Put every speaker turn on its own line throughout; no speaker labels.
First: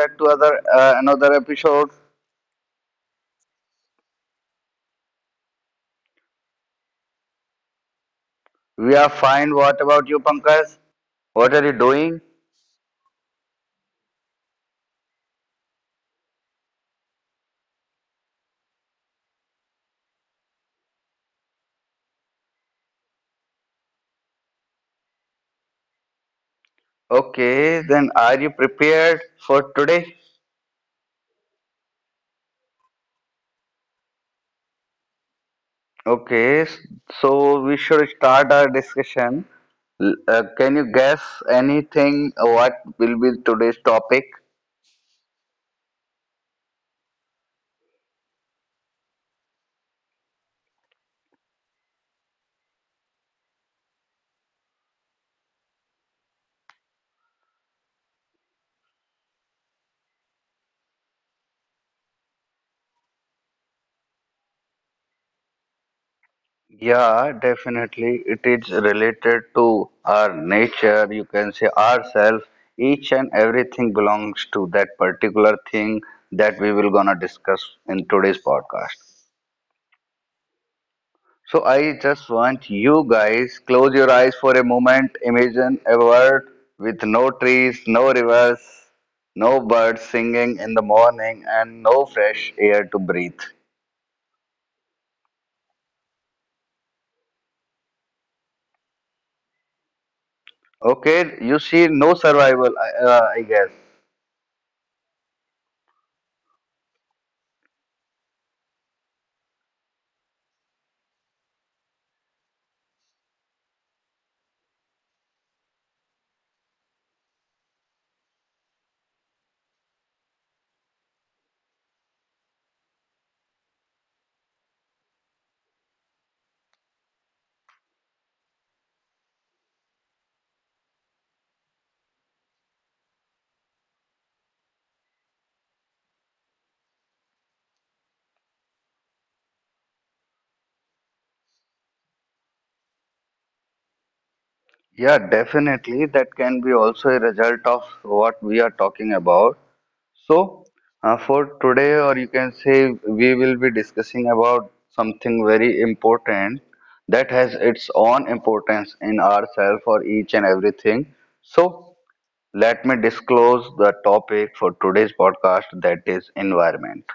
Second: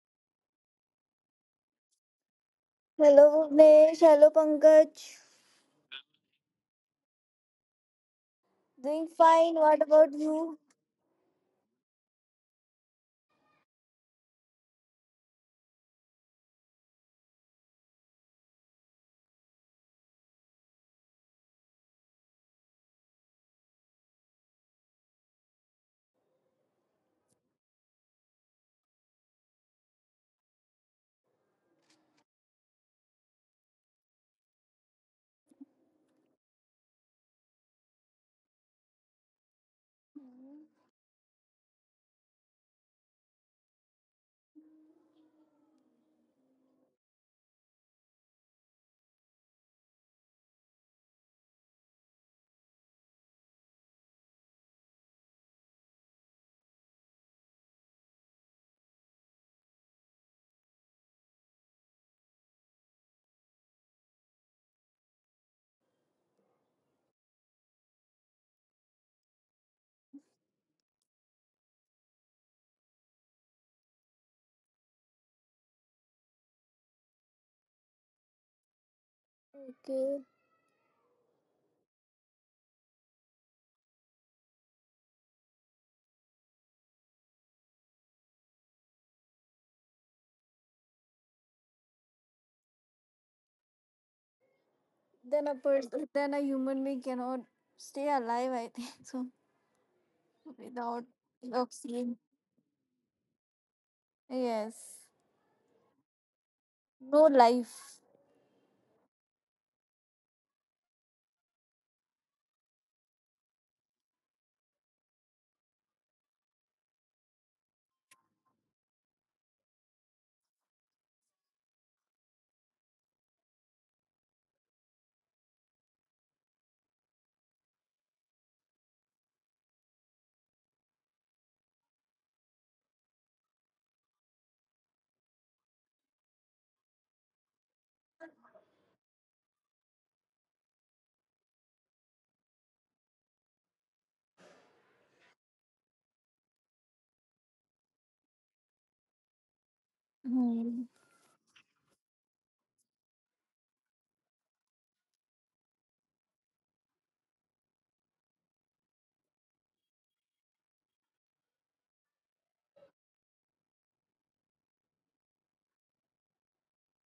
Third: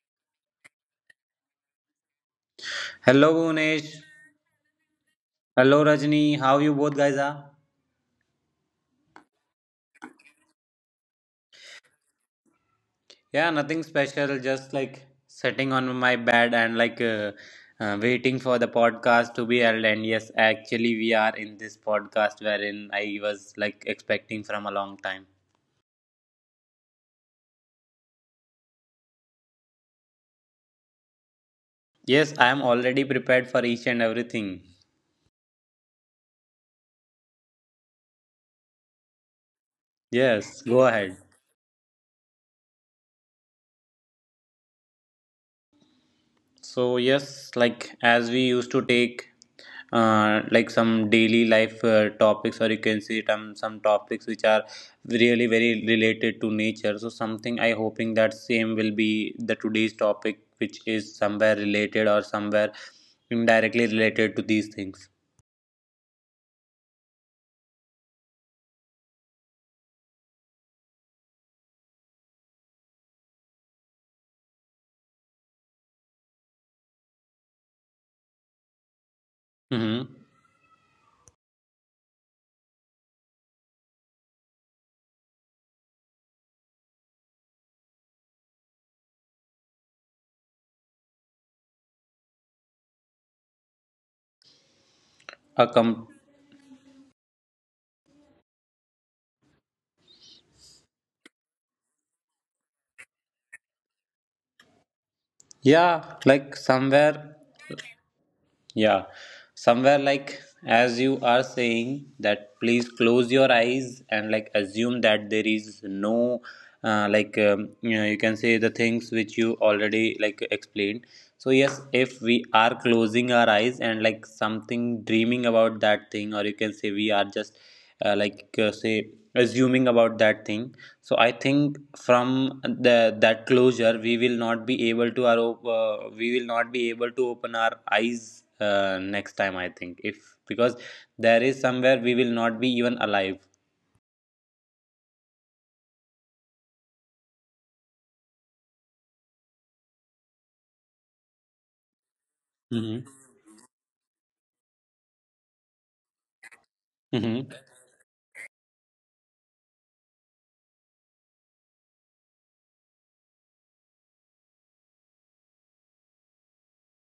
back to other another episode.
Hello
Hello
Bhuvnesh,
Bhunesh.
hello Pankaj.
Hello Rajni. How you both guys are?
We are
Doing
fine.
fine,
What
what
about
about
you,
you?
Pankaj? What are you doing?
Yeah, nothing special. Just like sitting on my bed and waiting for the podcast to be held. And yes, actually we are in this podcast wherein I was like expecting from a long time.
Okay, then are you prepared for today?
Yes, I am already prepared for each and everything.
Okay, s- so we should start our discussion.
Yes,
Can
go
you
ahead.
guess anything what will be today's topic?
So yes, like as we used to take like some daily life topics, or you can see some topics which are really very related to nature. So something I hoping that same will be the today's topic, which is somewhere related or somewhere indirectly related to these things.
Yeah, definitely. It is related to our nature, you can say ourselves. Each and everything belongs to that particular thing that we will gonna discuss in today's podcast.
Mm-hmm.
Okay.
So I just want you guys close your eyes for a moment. Imagine a world with no trees, no rivers, no birds singing in the morning, and no fresh air to breathe.
Then
A
a
com-
person then a human being cannot stay alive, I think so. Without
Okay, you see, no
oxygen.
survival, I guess.
Yes.
yeah, like somewhere.
No life.
Yeah, somewhere like as you are saying that please close your eyes and like assume that there is no you know you can say the things which you already like explained. So yes, if we are closing our eyes and like something dreaming about that thing, or you can say we are just say assuming about that thing, so I think from the that closure we will not be able to we will not be able to open our eyes next time I think, if because there is somewhere we will not be even alive.
Yeah, definitely. That can be also a result of what we are talking about. So,
Hmm.
for today, or you can say,
Mm-hmm.
we will be discussing about something very important that
Mm-hmm.
has its own importance in ourselves or each and everything. So, let me disclose the topic for today's podcast that is environment.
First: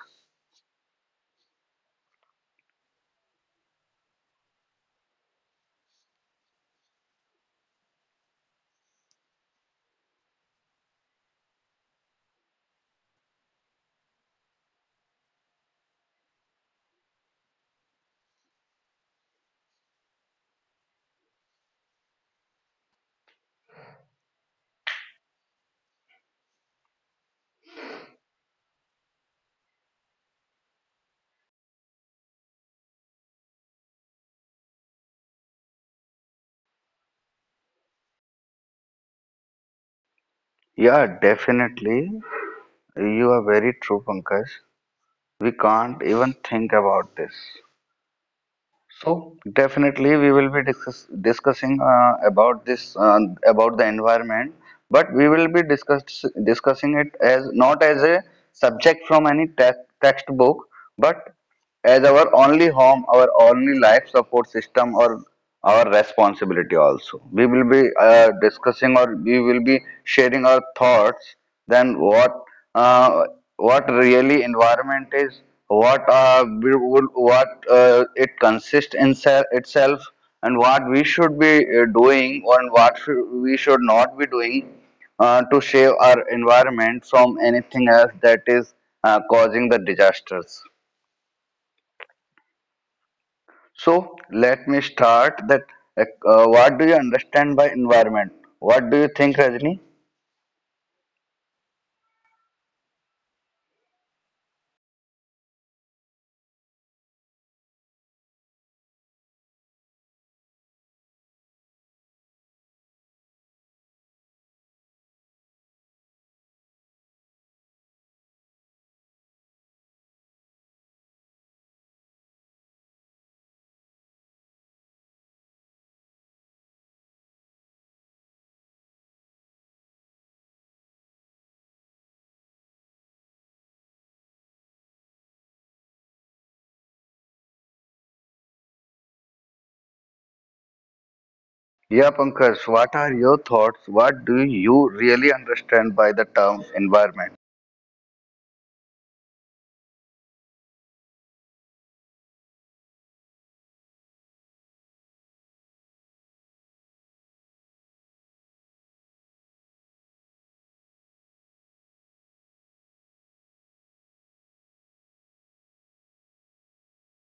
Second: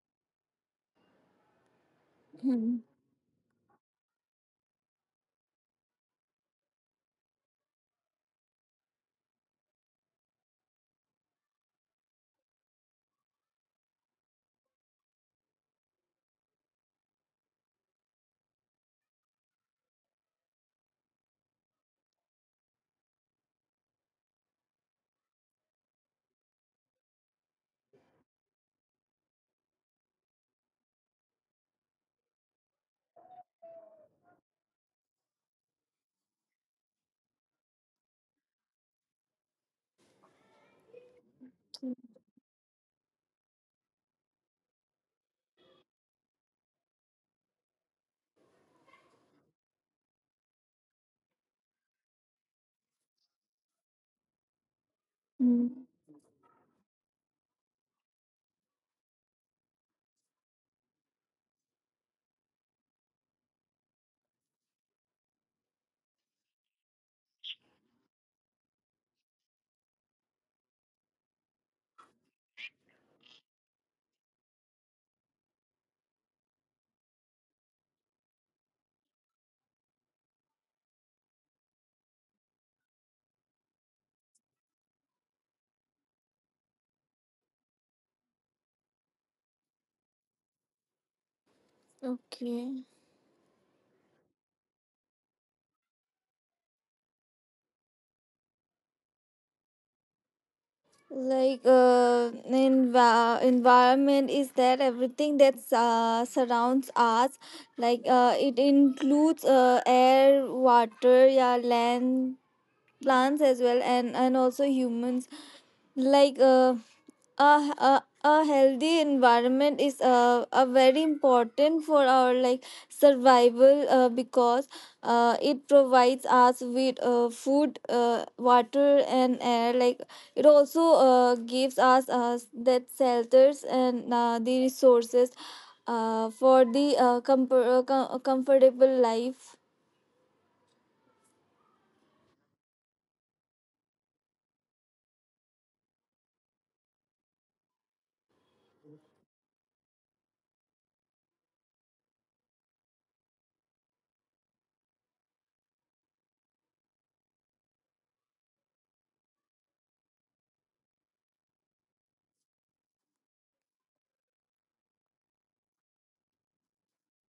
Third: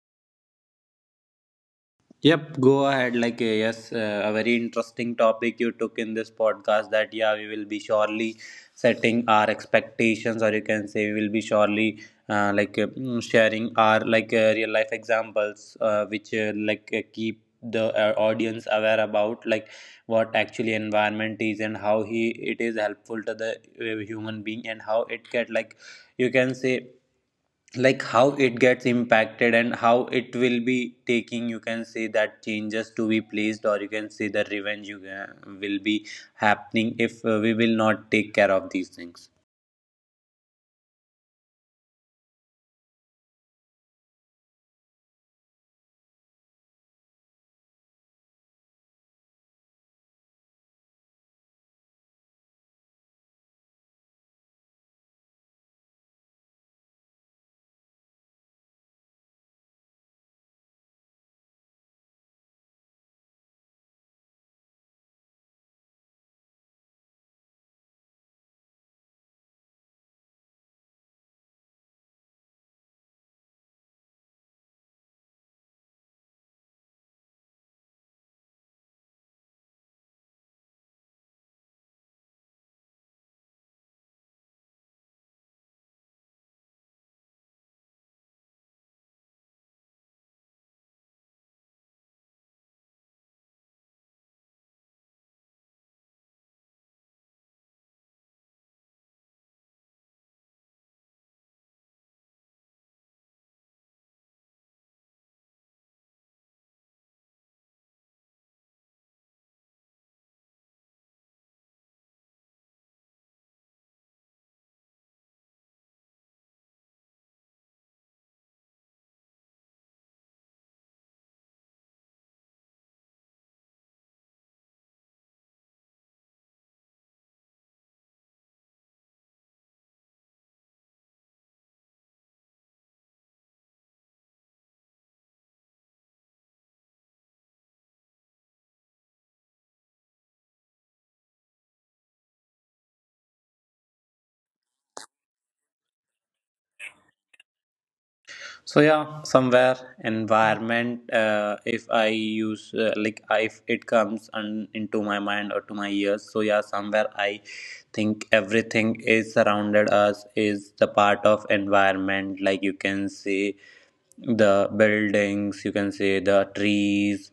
Yep,
Hmm.
go ahead. Like, yes, a very interesting topic you took in this podcast that, yeah, we will be surely setting our expectations, or you can say we will be surely sharing our real life examples, which like keep the audience aware about like what actually environment is and how he it is helpful to the human being and how it get, like you can say like how it gets impacted and how it will be taking, you can say, that changes to be placed, or you can say the revenge, you can, will be happening if we will not take care of these things.
Yeah, definitely. You are very true, Pankaj. We can't even think about this. So definitely we will be discussing about this about the environment, but we will be
Hmm.
discussing it as not as a subject from any textbook, but as our only home, our only life support system, or our responsibility also. We will be discussing or we will be sharing our thoughts. Then uh, what really environment is? What we would, what it consists in itself, and what we should be doing, or we should not be doing to save our environment from anything else that is causing the disasters.
Okay.
So let me start that. What do you understand by environment? What do you think, Rajni?
Like env- environment is that everything that surrounds us it includes air water, yeah, land, plants as well, and also humans, like uh, a, a healthy environment is a very important for our like survival, because it provides us with food, water and air. Like, it also gives us that shelters and the resources for the comfortable life.
Yeah, Pankaj, what are your thoughts? What do you really understand by the term environment?
So yeah, somewhere environment, if I use like if it comes and into my mind or to my ears, so yeah somewhere I think everything is surrounded us is the part of environment. Like you can see the buildings, you can see the trees,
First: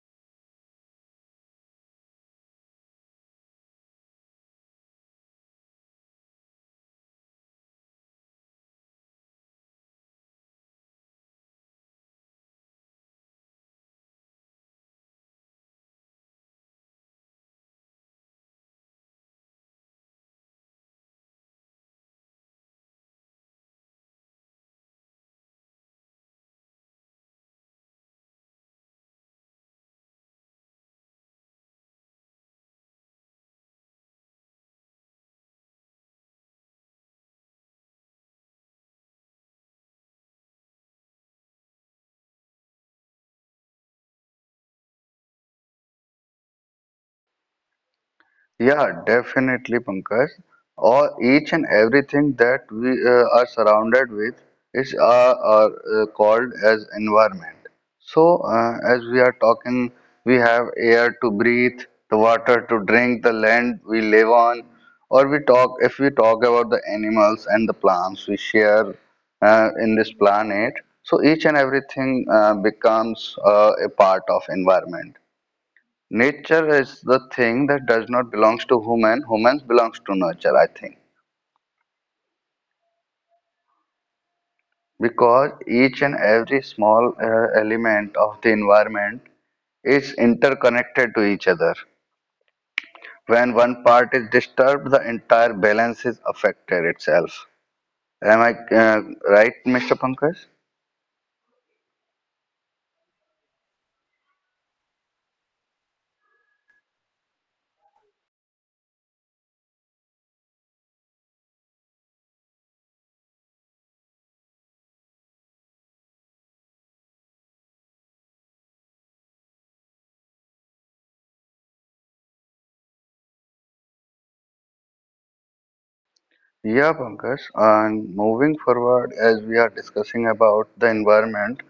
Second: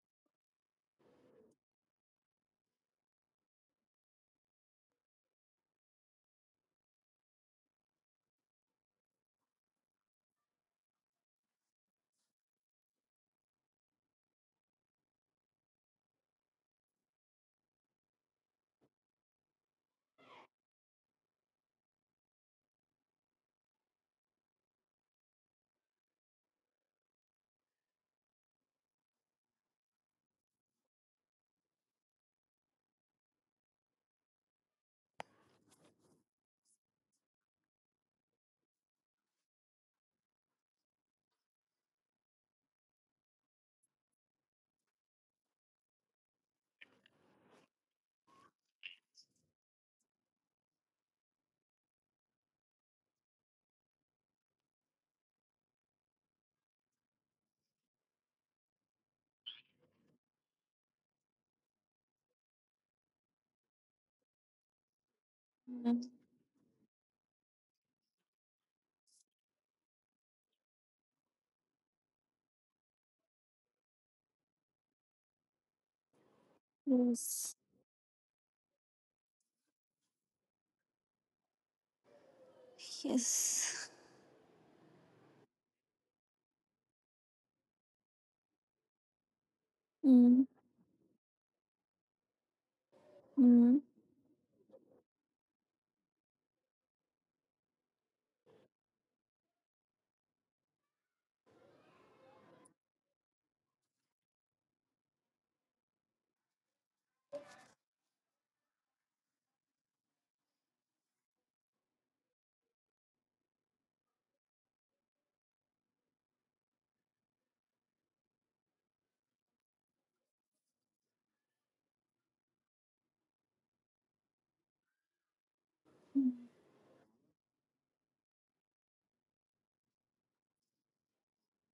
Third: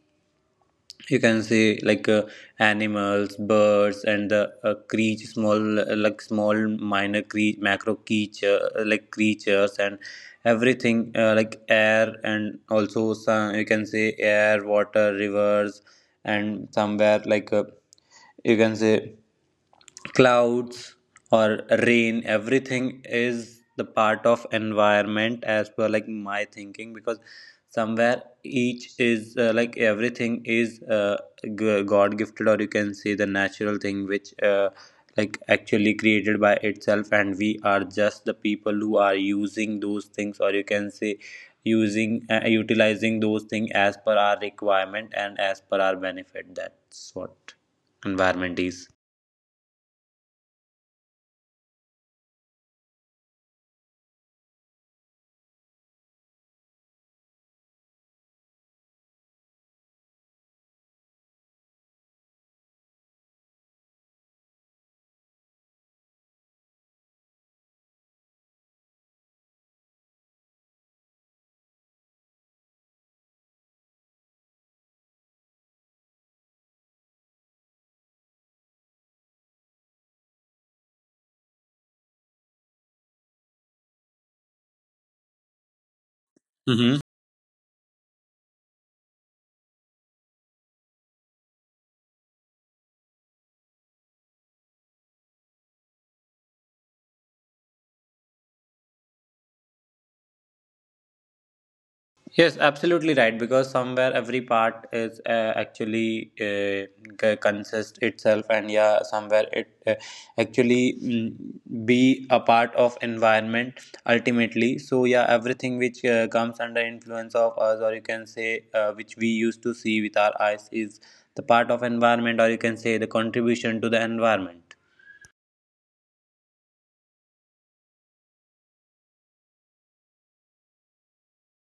you can say animals, birds, and the creature, small small minor creature, macro creature, creatures and everything, like air, and also some, you can say, air, water, rivers, and somewhere you can say clouds or rain, everything is the part of environment as per like my thinking. Because somewhere each is like everything is god gifted, or you can say the natural thing which like actually created by itself, and we are just the people who are using those things, or you can say using utilizing those things as per our requirement and as per our benefit. That's what environment is.
Yeah, definitely, Pankaj. Or each and everything that we are surrounded with is are called as environment. So, as we are talking, we have air to breathe, the water to drink, the land we live on, or we talk
Mm.
if we talk about the animals and the plants we share in this planet. So each and everything becomes a part of environment. Nature is the
Yes,
thing that does not belongs to human. Humans belongs to nature, I think,
yes.
because each and every small element of the environment is
Mm.
interconnected to each other. When
Mm.
one part is disturbed, the entire balance is affected itself. Am I right, Mr. Pankaj?
Yes, absolutely right. Because somewhere every part is consist itself, and yeah, somewhere it actually be a part of environment ultimately. So yeah, everything which comes under influence of us, or you can say which we used to see with our eyes, is the part of environment, or you can say the contribution to the environment.
Hmm.
Yeah, Pankaj. And moving forward, as we are discussing about the environment,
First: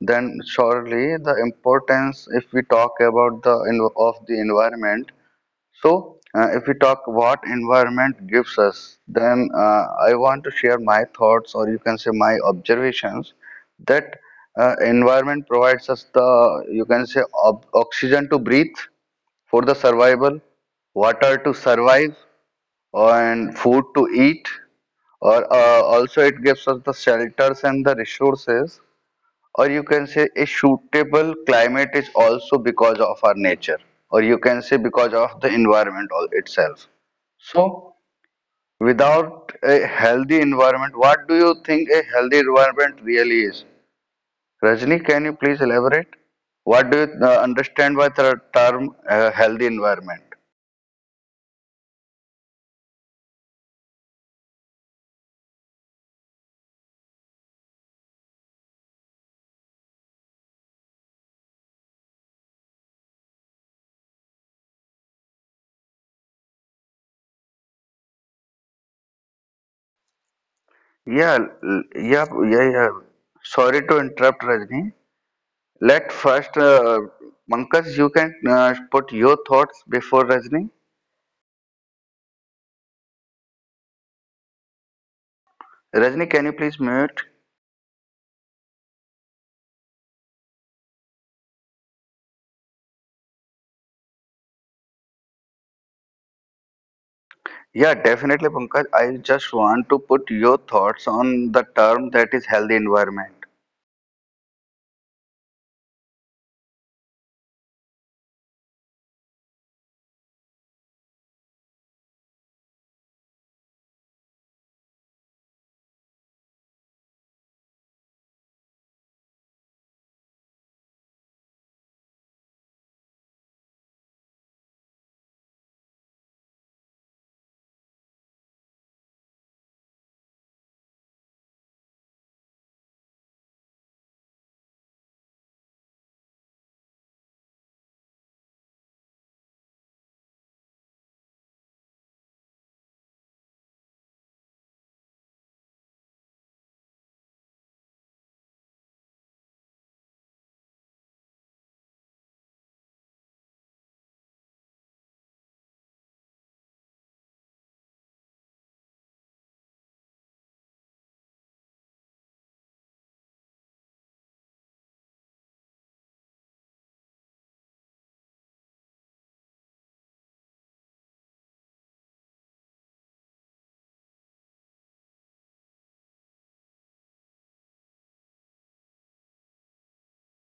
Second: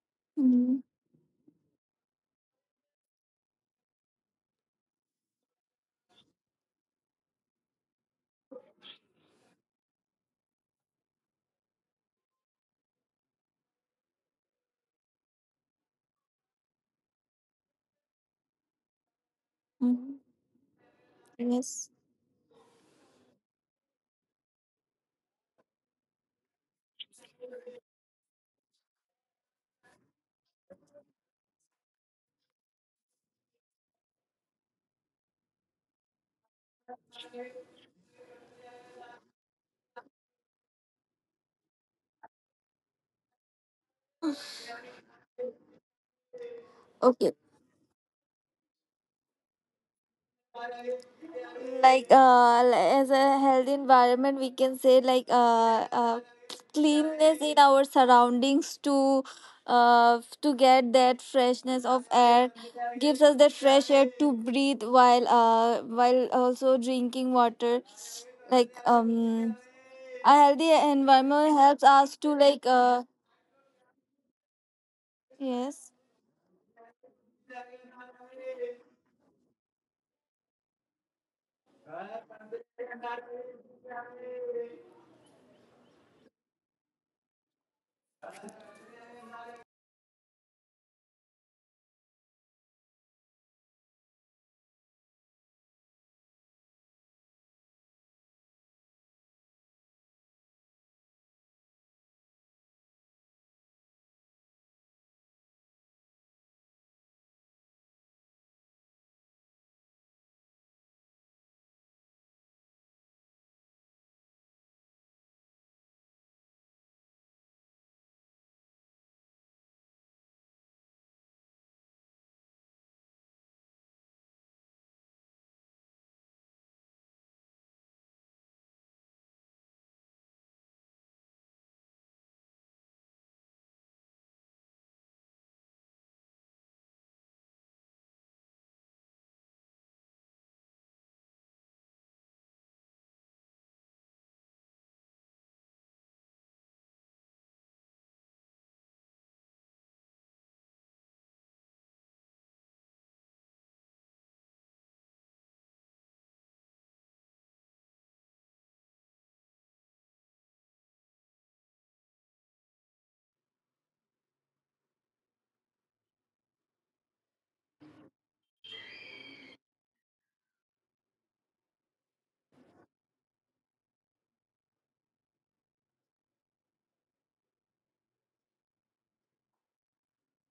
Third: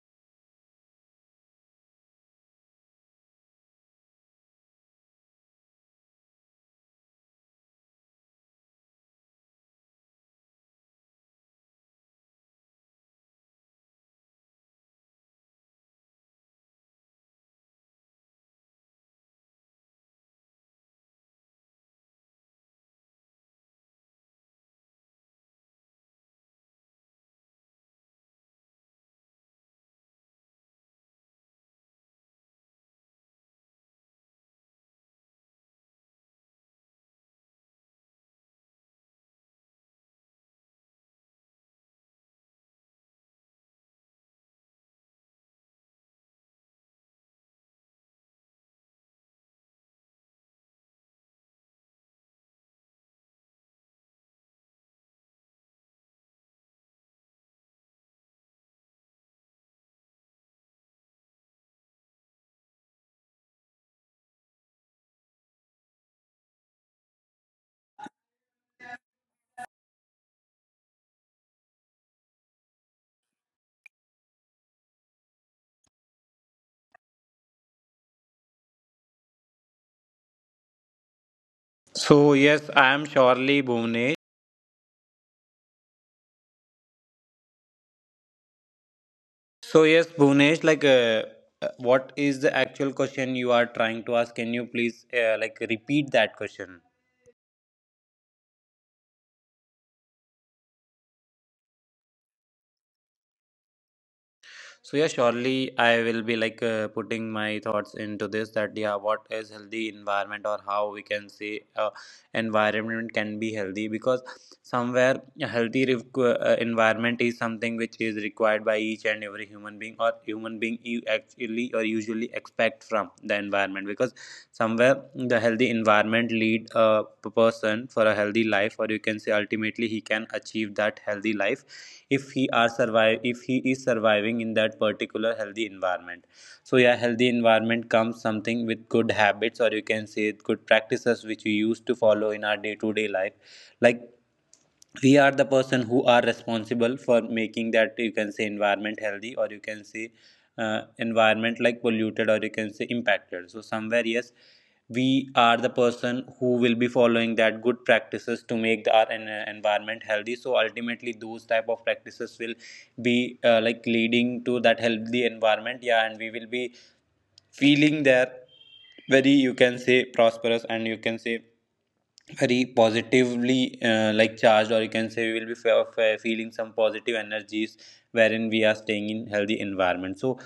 then
Mm.
surely the importance, if we talk about the of the environment, so, if we talk what environment gives us, then I want to share my thoughts or you can say my observations that environment provides us the, you can say, oxygen to breathe for the survival, water to
Yes.
survive, and food to eat, or also it gives us the shelters and the resources, or you can say a suitable climate is also because of our nature, or you can say because of the environment all itself. So without a healthy environment, what do you think a healthy environment really is? Rajni, can you please elaborate? What do you
Okay.
understand by the term healthy environment?
As a healthy environment, we can say like cleanness in our surroundings to get that freshness of air, gives us that fresh air to breathe while also drinking water. Like um, a healthy
yeah
environment helps
l-
us
yeah
to
yeah
like
yeah
uh
sorry to interrupt Rajni.
yes.
Let first Pankaj, you can put your thoughts before Rajni.
So yes, I am surely Bhuvnesh.
Rajni, can you please mute?
So yes, Bhunesh, what is the actual question you are trying to ask? Can you please like repeat that question?
Yeah, definitely, Pankaj. I just want to put your thoughts on the term that is healthy environment.
So yeah, surely I will be putting my thoughts into this, that yeah, what is healthy environment or how we can say environment can be healthy. Because somewhere a environment is something which is required by each and every human being, or human being you actually or usually expect from the environment. Because somewhere the healthy environment lead person for a healthy life, or you can say ultimately he can achieve that healthy life if he are survive if he is surviving in that particular healthy environment. So yeah, healthy environment comes something with good habits, or you can say good practices which we used to follow in our day to day life. Like we are the person who are responsible for making that, you can say, environment healthy, or you can say environment like polluted, or you can say impacted. So somewhere yes, we are the person who will be following that good practices to make our environment healthy, so ultimately those type of practices will be like leading to that healthy environment. Yeah, and we will be feeling there very, you can say, prosperous, and you can say very positively like charged, or you can say we will be feeling some positive energies wherein we are staying in healthy environment. So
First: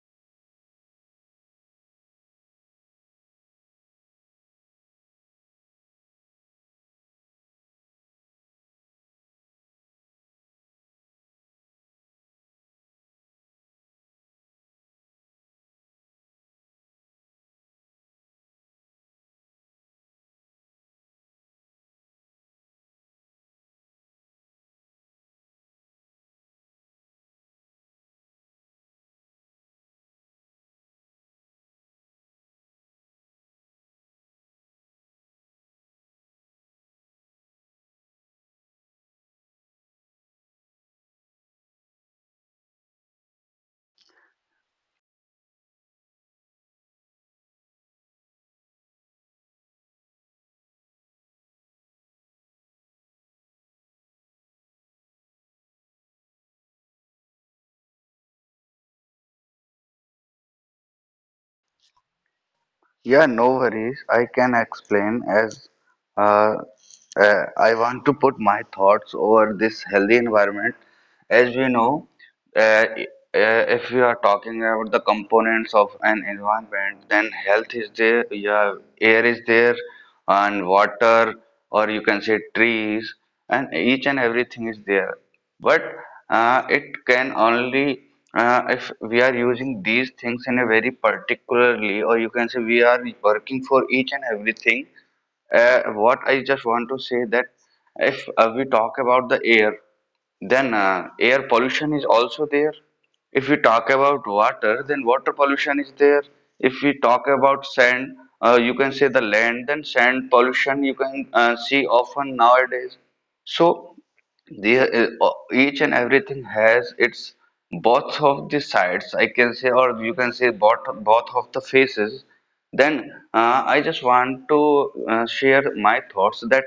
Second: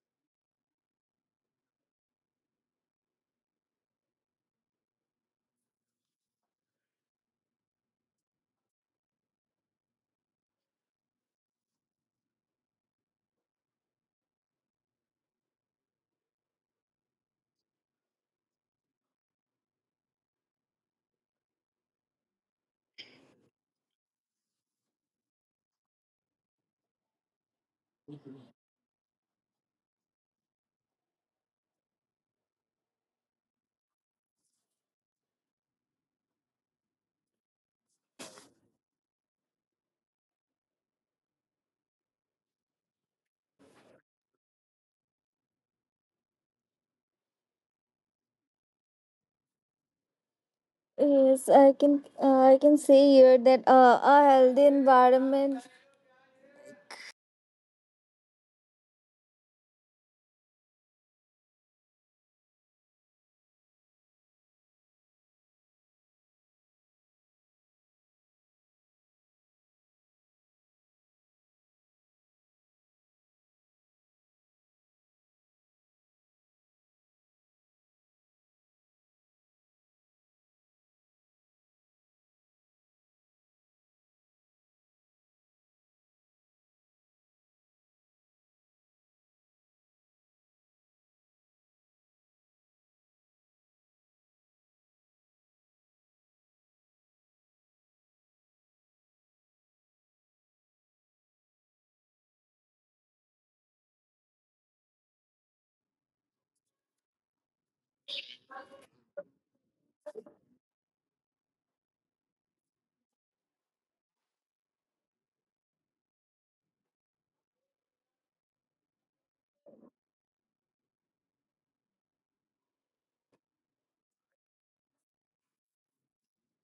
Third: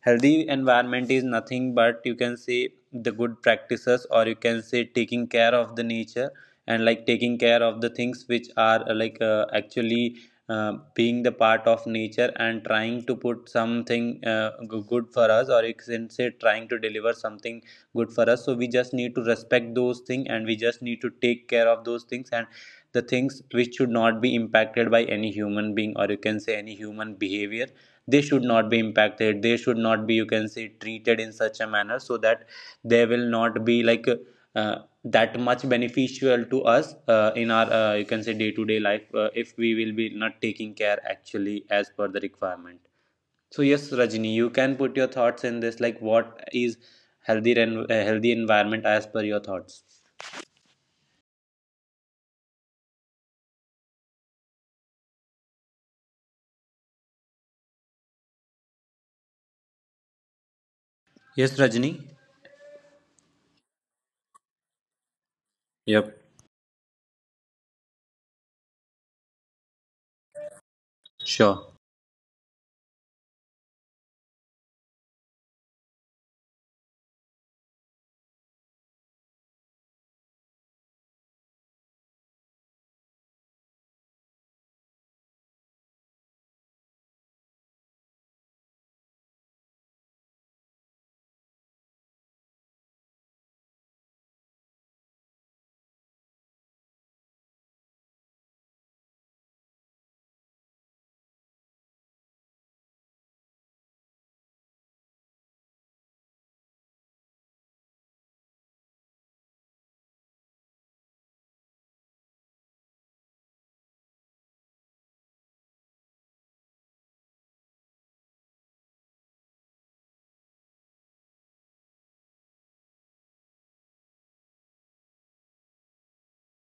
healthy environment is nothing but, you can say, the good practices, or you can say taking care of the nature and like taking care of the things which are actually being the part of nature and trying to put something good for us, or you can say trying to deliver something good for us. So we just need to respect those things and we just need to take care of those things, and the things which should not be impacted by any human being, or you can say any human behavior, they should not be impacted, they should not be, you can say, treated in such a manner so that they will not be uh, that much beneficial to us in our, you can say, day to day life, if we will be not taking care actually as per the requirement. So yes Rajni, you can put your thoughts in this, like what is healthy and healthy environment as per your thoughts.
Yes, I can say here that a healthy environment.
Yes Rajni.
Yeah, no worries. I can explain as
Yep.
uh, I want to put my thoughts over this healthy environment. As we
Sure.
know. Uh, if we are talking about the components of an environment, then health is there, yeah, air is there, and water, or you can say trees, and each and everything is there. But it can only if we are using these things in a very particularly, or you can say we are working for each and everything. What I just want to say that if we talk about the air. Then air pollution is also there. If we talk about water, then water pollution is there. If we talk about sand, you can say the land, then sand pollution you can see often nowadays. So each and everything has its both of the sides, I can say, or you can say both of the faces. Then I just want to share my thoughts that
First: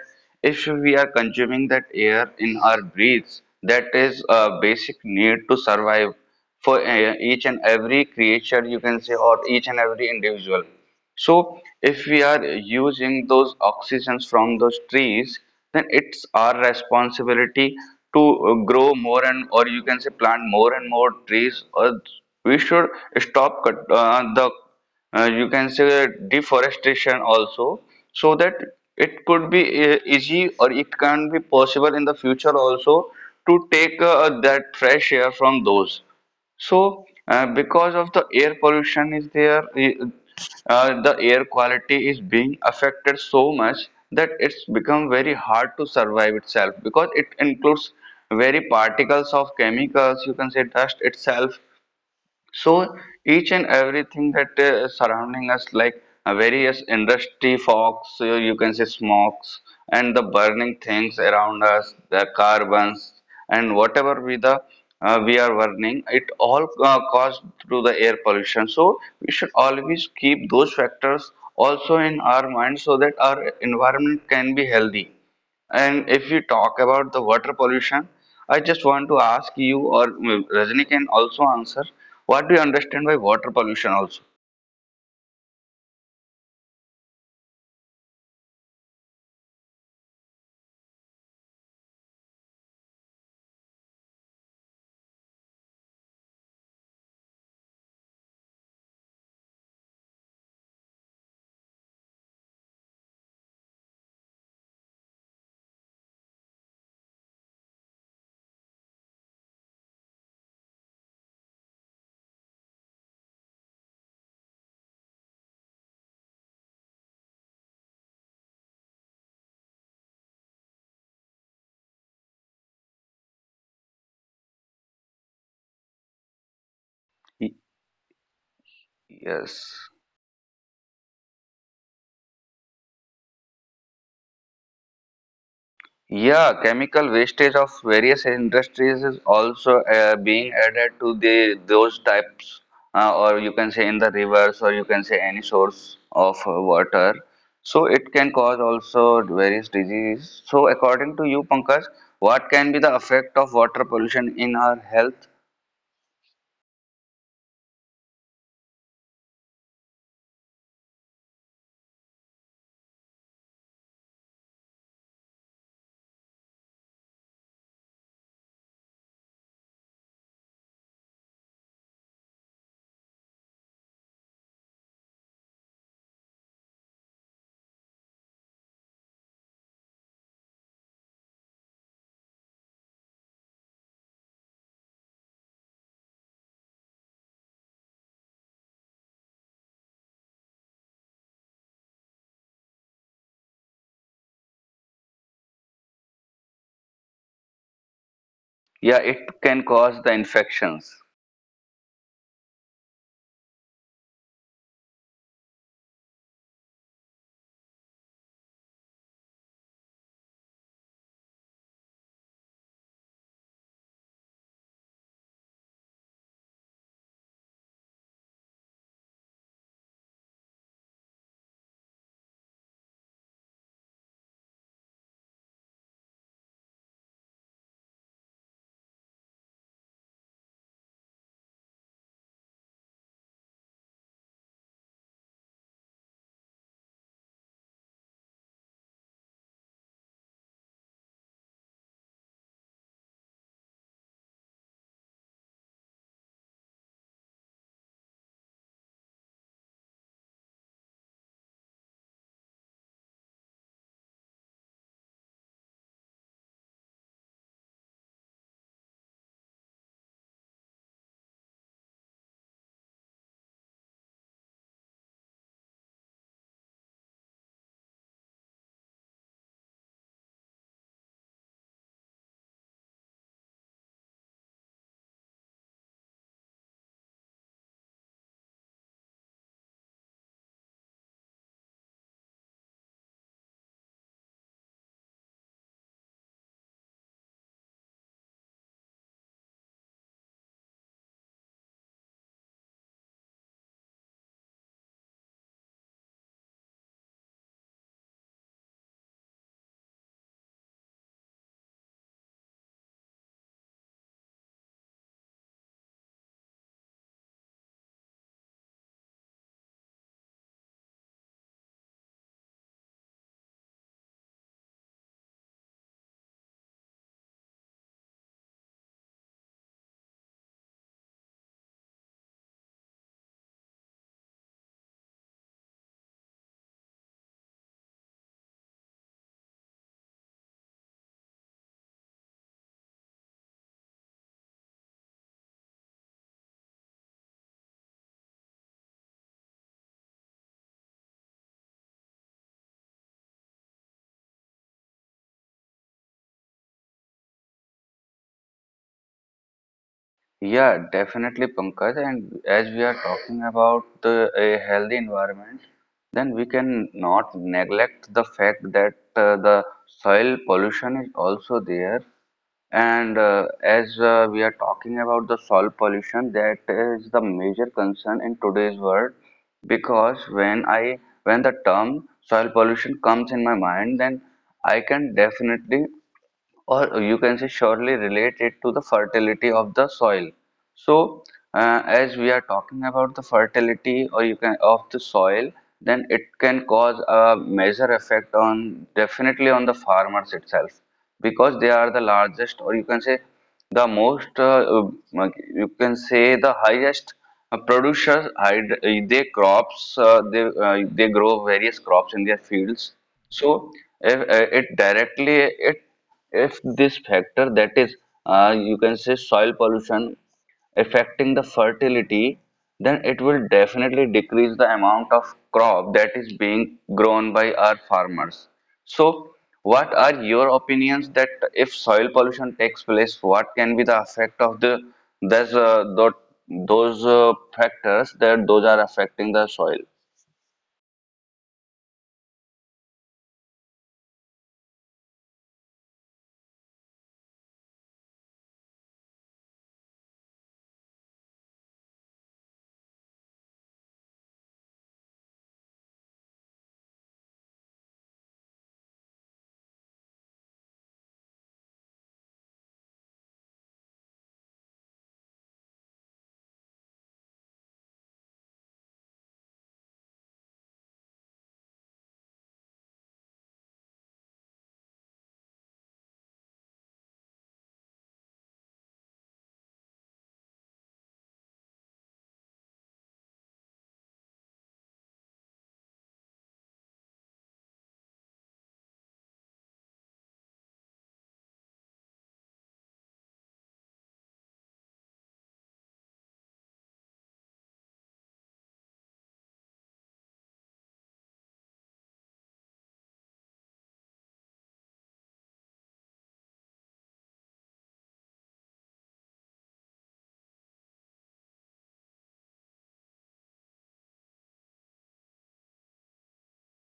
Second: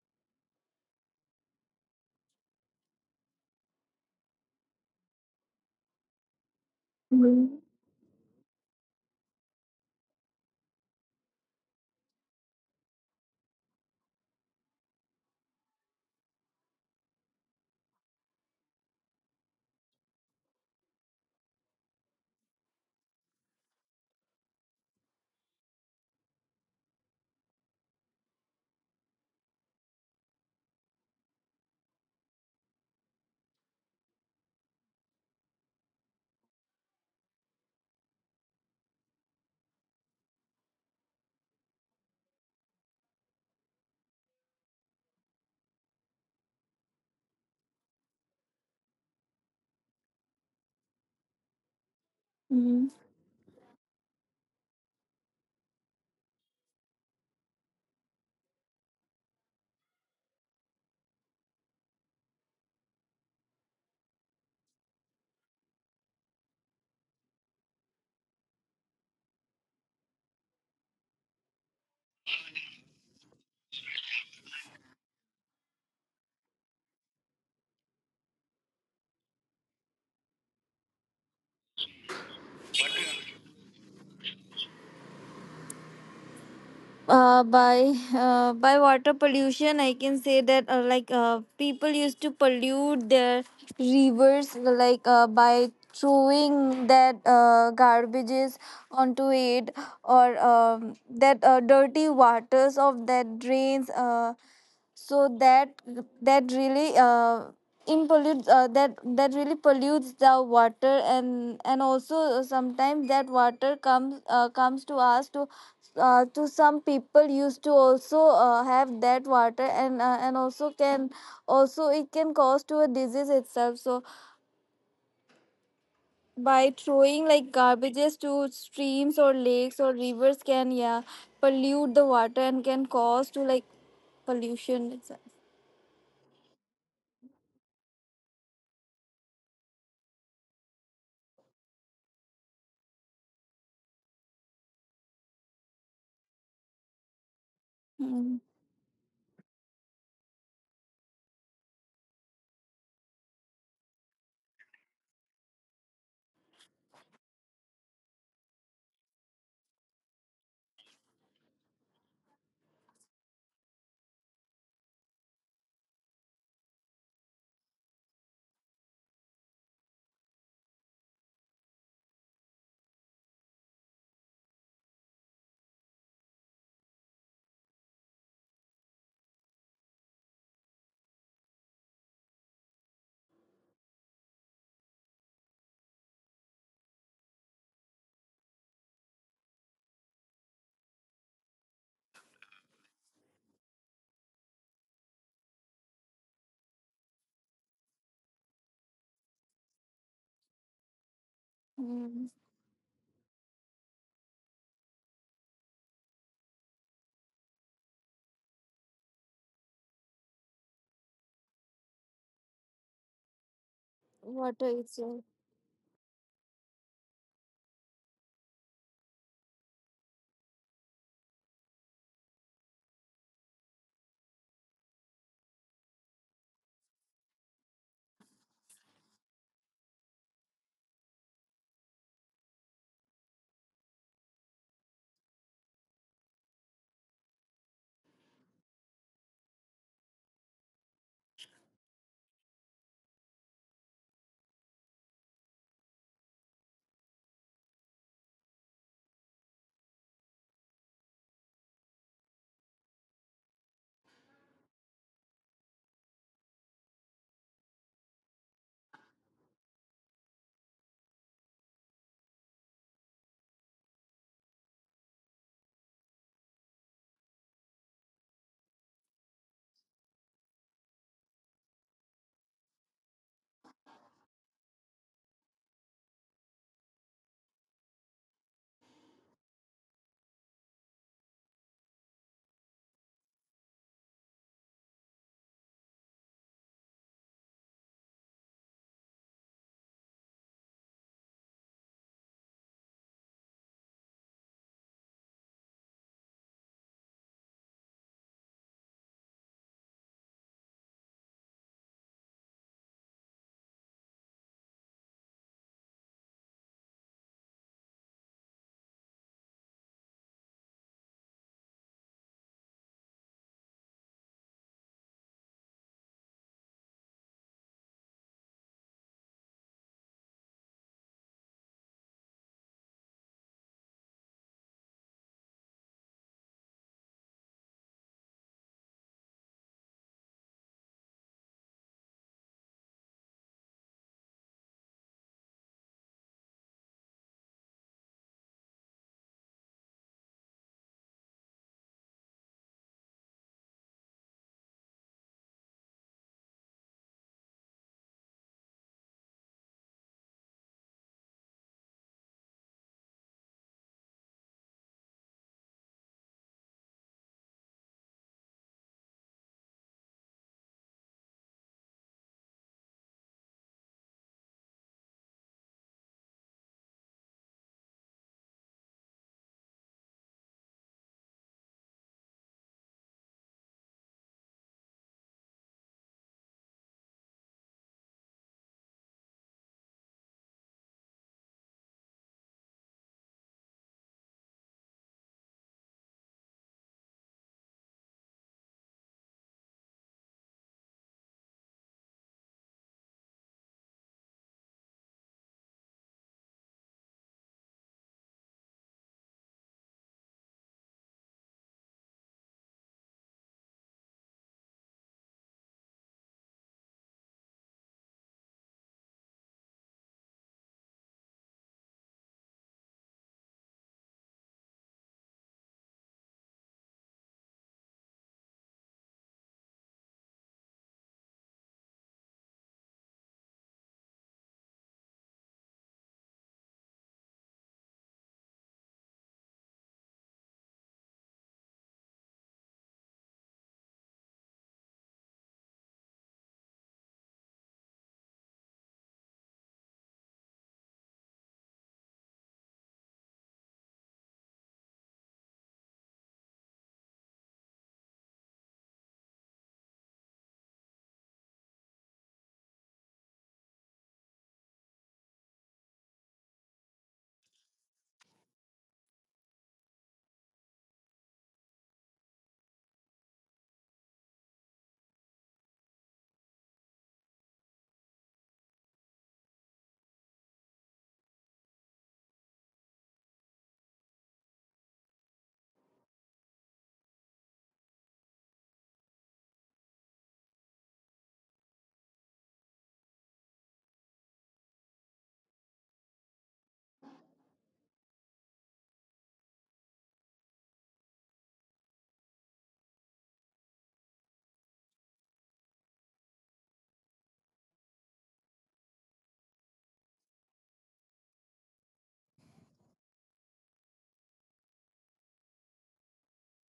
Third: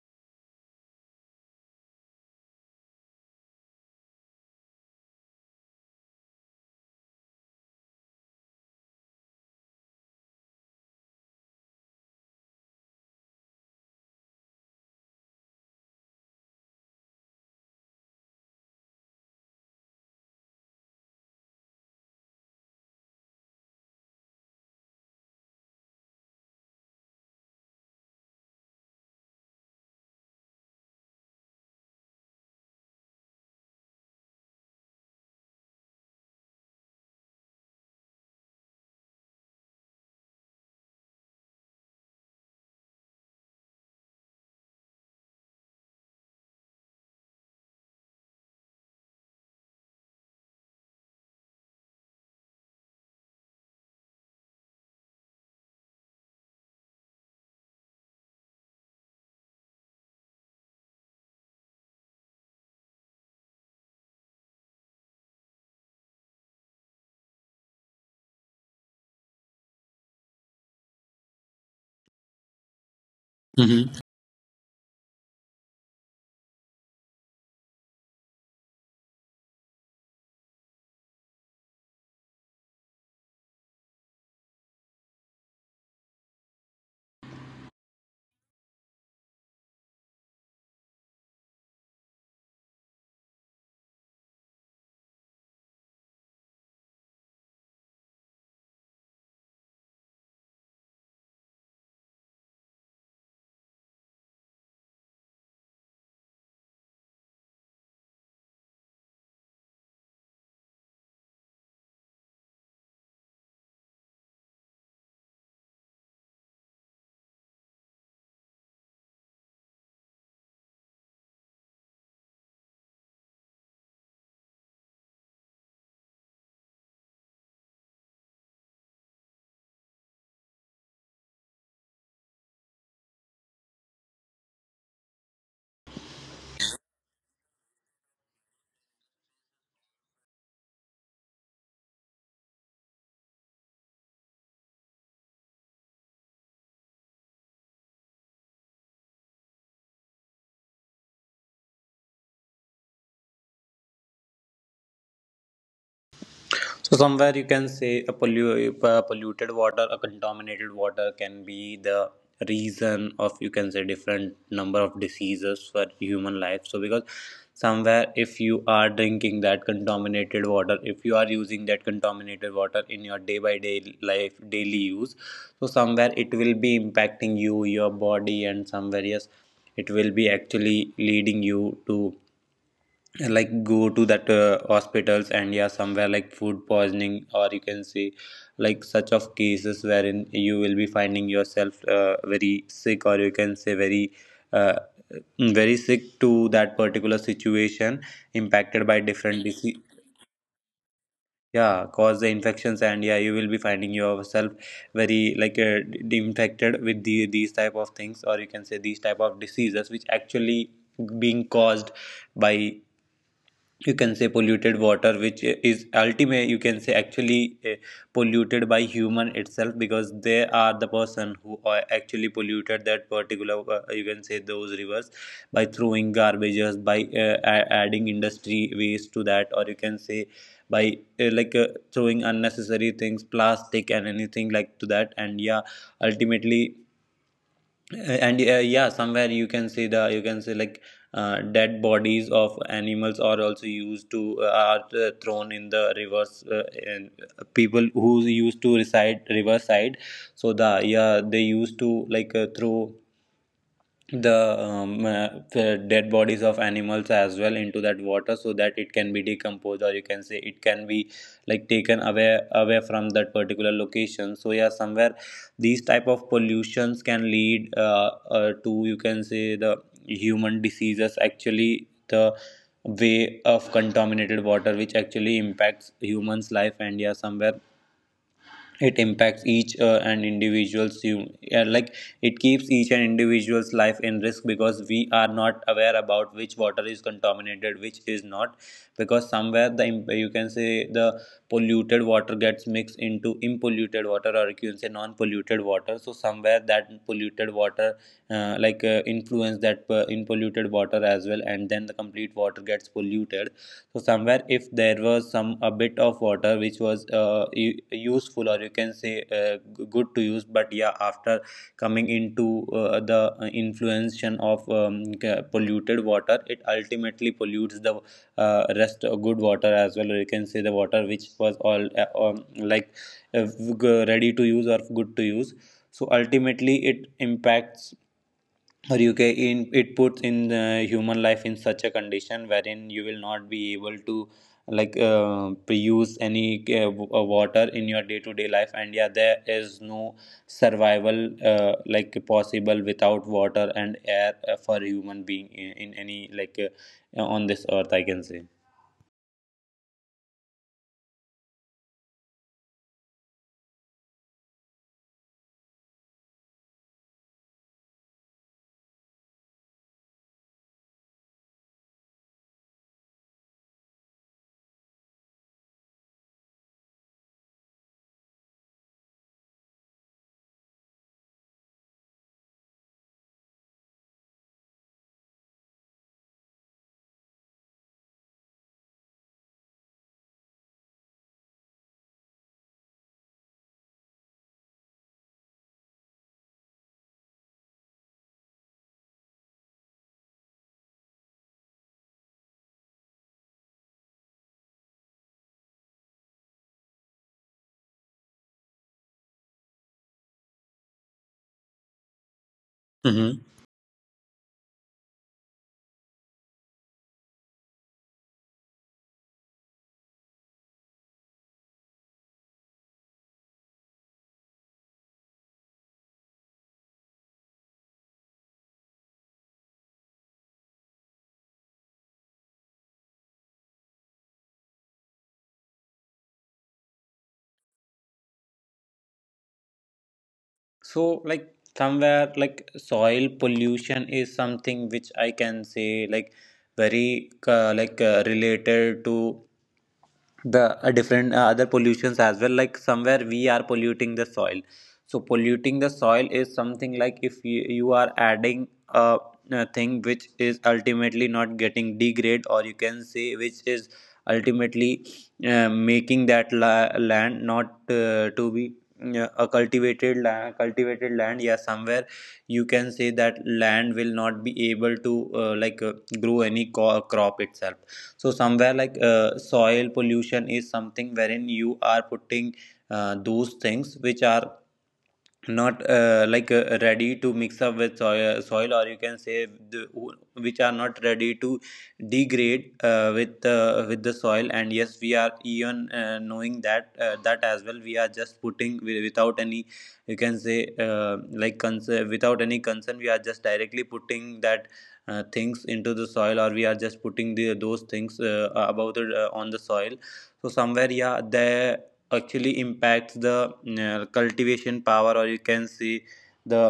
if we are consuming that air in our breaths, that is a basic need to survive for each and
Mhm.
every creature, you can say, or each and every individual. So if we are using those oxygens from those trees, then it's our responsibility to grow more and or you can say plant more and more trees, or we should stop cut, the you can say deforestation also, so that it could be easy, or it can be possible in the future also to take that fresh air from those. So, because of the air pollution is there, the air quality is being affected so much that it's become very hard to survive itself, because it includes very particles of chemicals, you can say dust itself. So
Mhm.
each and everything that surrounding us, like various industry fogs, you can say smokes, and the burning things around us, the carbons, and whatever we are burning, it all caused through the air pollution. So we should always keep those factors also in our mind so that our
Mm-hmm.
environment can be healthy. And if you talk about the water pollution, I just want to ask you, or Rajni can also answer, what do you understand by water pollution also?
By by water pollution, I can say that people used to pollute their rivers by throwing that garbages onto it, or that dirty waters of that drains. So that that really impollutes that that really pollutes the water, and also sometimes that water comes comes to us to some people used to also have that water, and also can also it can cause to a disease itself. So by throwing
Y-
like garbages to streams or
Yes.
lakes or rivers can, yeah, pollute the water and can cause to like pollution itself.
Yeah, chemical wastage of various industries is also being added to the those types, or you can say in the rivers, or you can say any source of water. So it can
Mm.
cause also various diseases. So according to you, Pankaj, what can be the effect of water pollution in our health?
So somewhere you can say a polluted water, a contaminated water can be the reason of, you can say, different number of diseases for human life. So because somewhere if you are drinking that contaminated water, if you are using that contaminated water in your day by day life, daily use, so somewhere it will be impacting you, your body, and somewhere yes, it will be actually leading you to like go to that hospitals. And yeah, somewhere like food poisoning, or you can say like such of cases wherein you will be finding yourself very sick, or you can say uh, very sick to that particular situation, impacted
Yeah,
by
it
different
can
disease.
cause the infections.
Yeah, cause the
Mm.
infections, and yeah you will be finding yourself very infected with the, these type of things, or you can say these type of diseases which actually being caused by, you can say,
What are
polluted water,
you?
which is ultimate, you can say, actually polluted by human itself. Because they are the person who are actually polluted that particular, you can say, those rivers by throwing garbages, by adding industry waste to that, or you can say by throwing unnecessary things, plastic and anything like to that, and yeah ultimately. And yeah, somewhere you can see, the you can see like dead bodies of animals are also used to are thrown in the rivers, and people who used to reside riverside, so the yeah they used to throw the dead bodies of animals as well into that water so that it can be decomposed, or you can say it can be like taken away from that particular location. So yeah, somewhere these type of pollutions can lead to, you can say, the human diseases. Actually the way of contaminated water which actually impacts humans life, and yeah somewhere it impacts each and individuals you yeah, like it keeps each and individual's life in risk, because we are not aware about which water is contaminated, which is not. Because somewhere the you can say the polluted water gets mixed into impolluted water, or you can say non-polluted water, so somewhere that polluted water influence that in water as well, and then the complete water gets polluted. So somewhere if there was some a bit of water which was useful, or you can say good to use, but yeah after coming into the influence of polluted water, it ultimately pollutes the rest of good water as well, or you can say the water which was all uh, ready to use or good to use. So ultimately it impacts, or you can in, it puts in the human life in such a condition wherein you will not be able to use any water in your day to day life. And yeah, there is no survival possible without water and air for human being in any on this earth, I can
Yeah, definitely, Pankaj. And as we are talking about the, a healthy environment, then we can not neglect the fact that the soil pollution is also there. And as we are talking about the soil pollution, that is the major concern in today's world. Because when the term soil pollution comes in my mind, then I can definitely or you can say surely related to the fertility of the soil. So, as we are talking about the fertility or you can of the soil, then it can cause a major effect on definitely on the farmers itself, because they are the largest or you can say the most you can say the highest producers. They crops they they grow various crops in their fields.
say.
So if, it directly it if this factor that is you can say soil pollution affecting the fertility, then it will definitely decrease the amount of crop that is being grown by our farmers. So what are your opinions that if soil pollution takes place, what can be the effect of those uh, tho- those factors that those are affecting the soil?
So, somewhere, soil pollution is something which I can say, very related to the different other pollutions as well. Like somewhere we are polluting the soil. So polluting the soil is something like if you are adding a thing which is ultimately not getting degrade, or you can say which is ultimately making that land not to be, yeah, a cultivated land, yeah. Somewhere you can say that land will not be able to grow any crop itself. So somewhere soil pollution is something wherein you are putting those things which are not ready to mix up with soil or you can say the, which are not ready to degrade with the soil. And yes, we are even knowing that that as well. We are just putting without any, you can say concern, without any concern, we are just directly putting that things into the soil, or we are just putting the those things about it on the soil. So somewhere, yeah, there actually impacts the cultivation power, or you can see the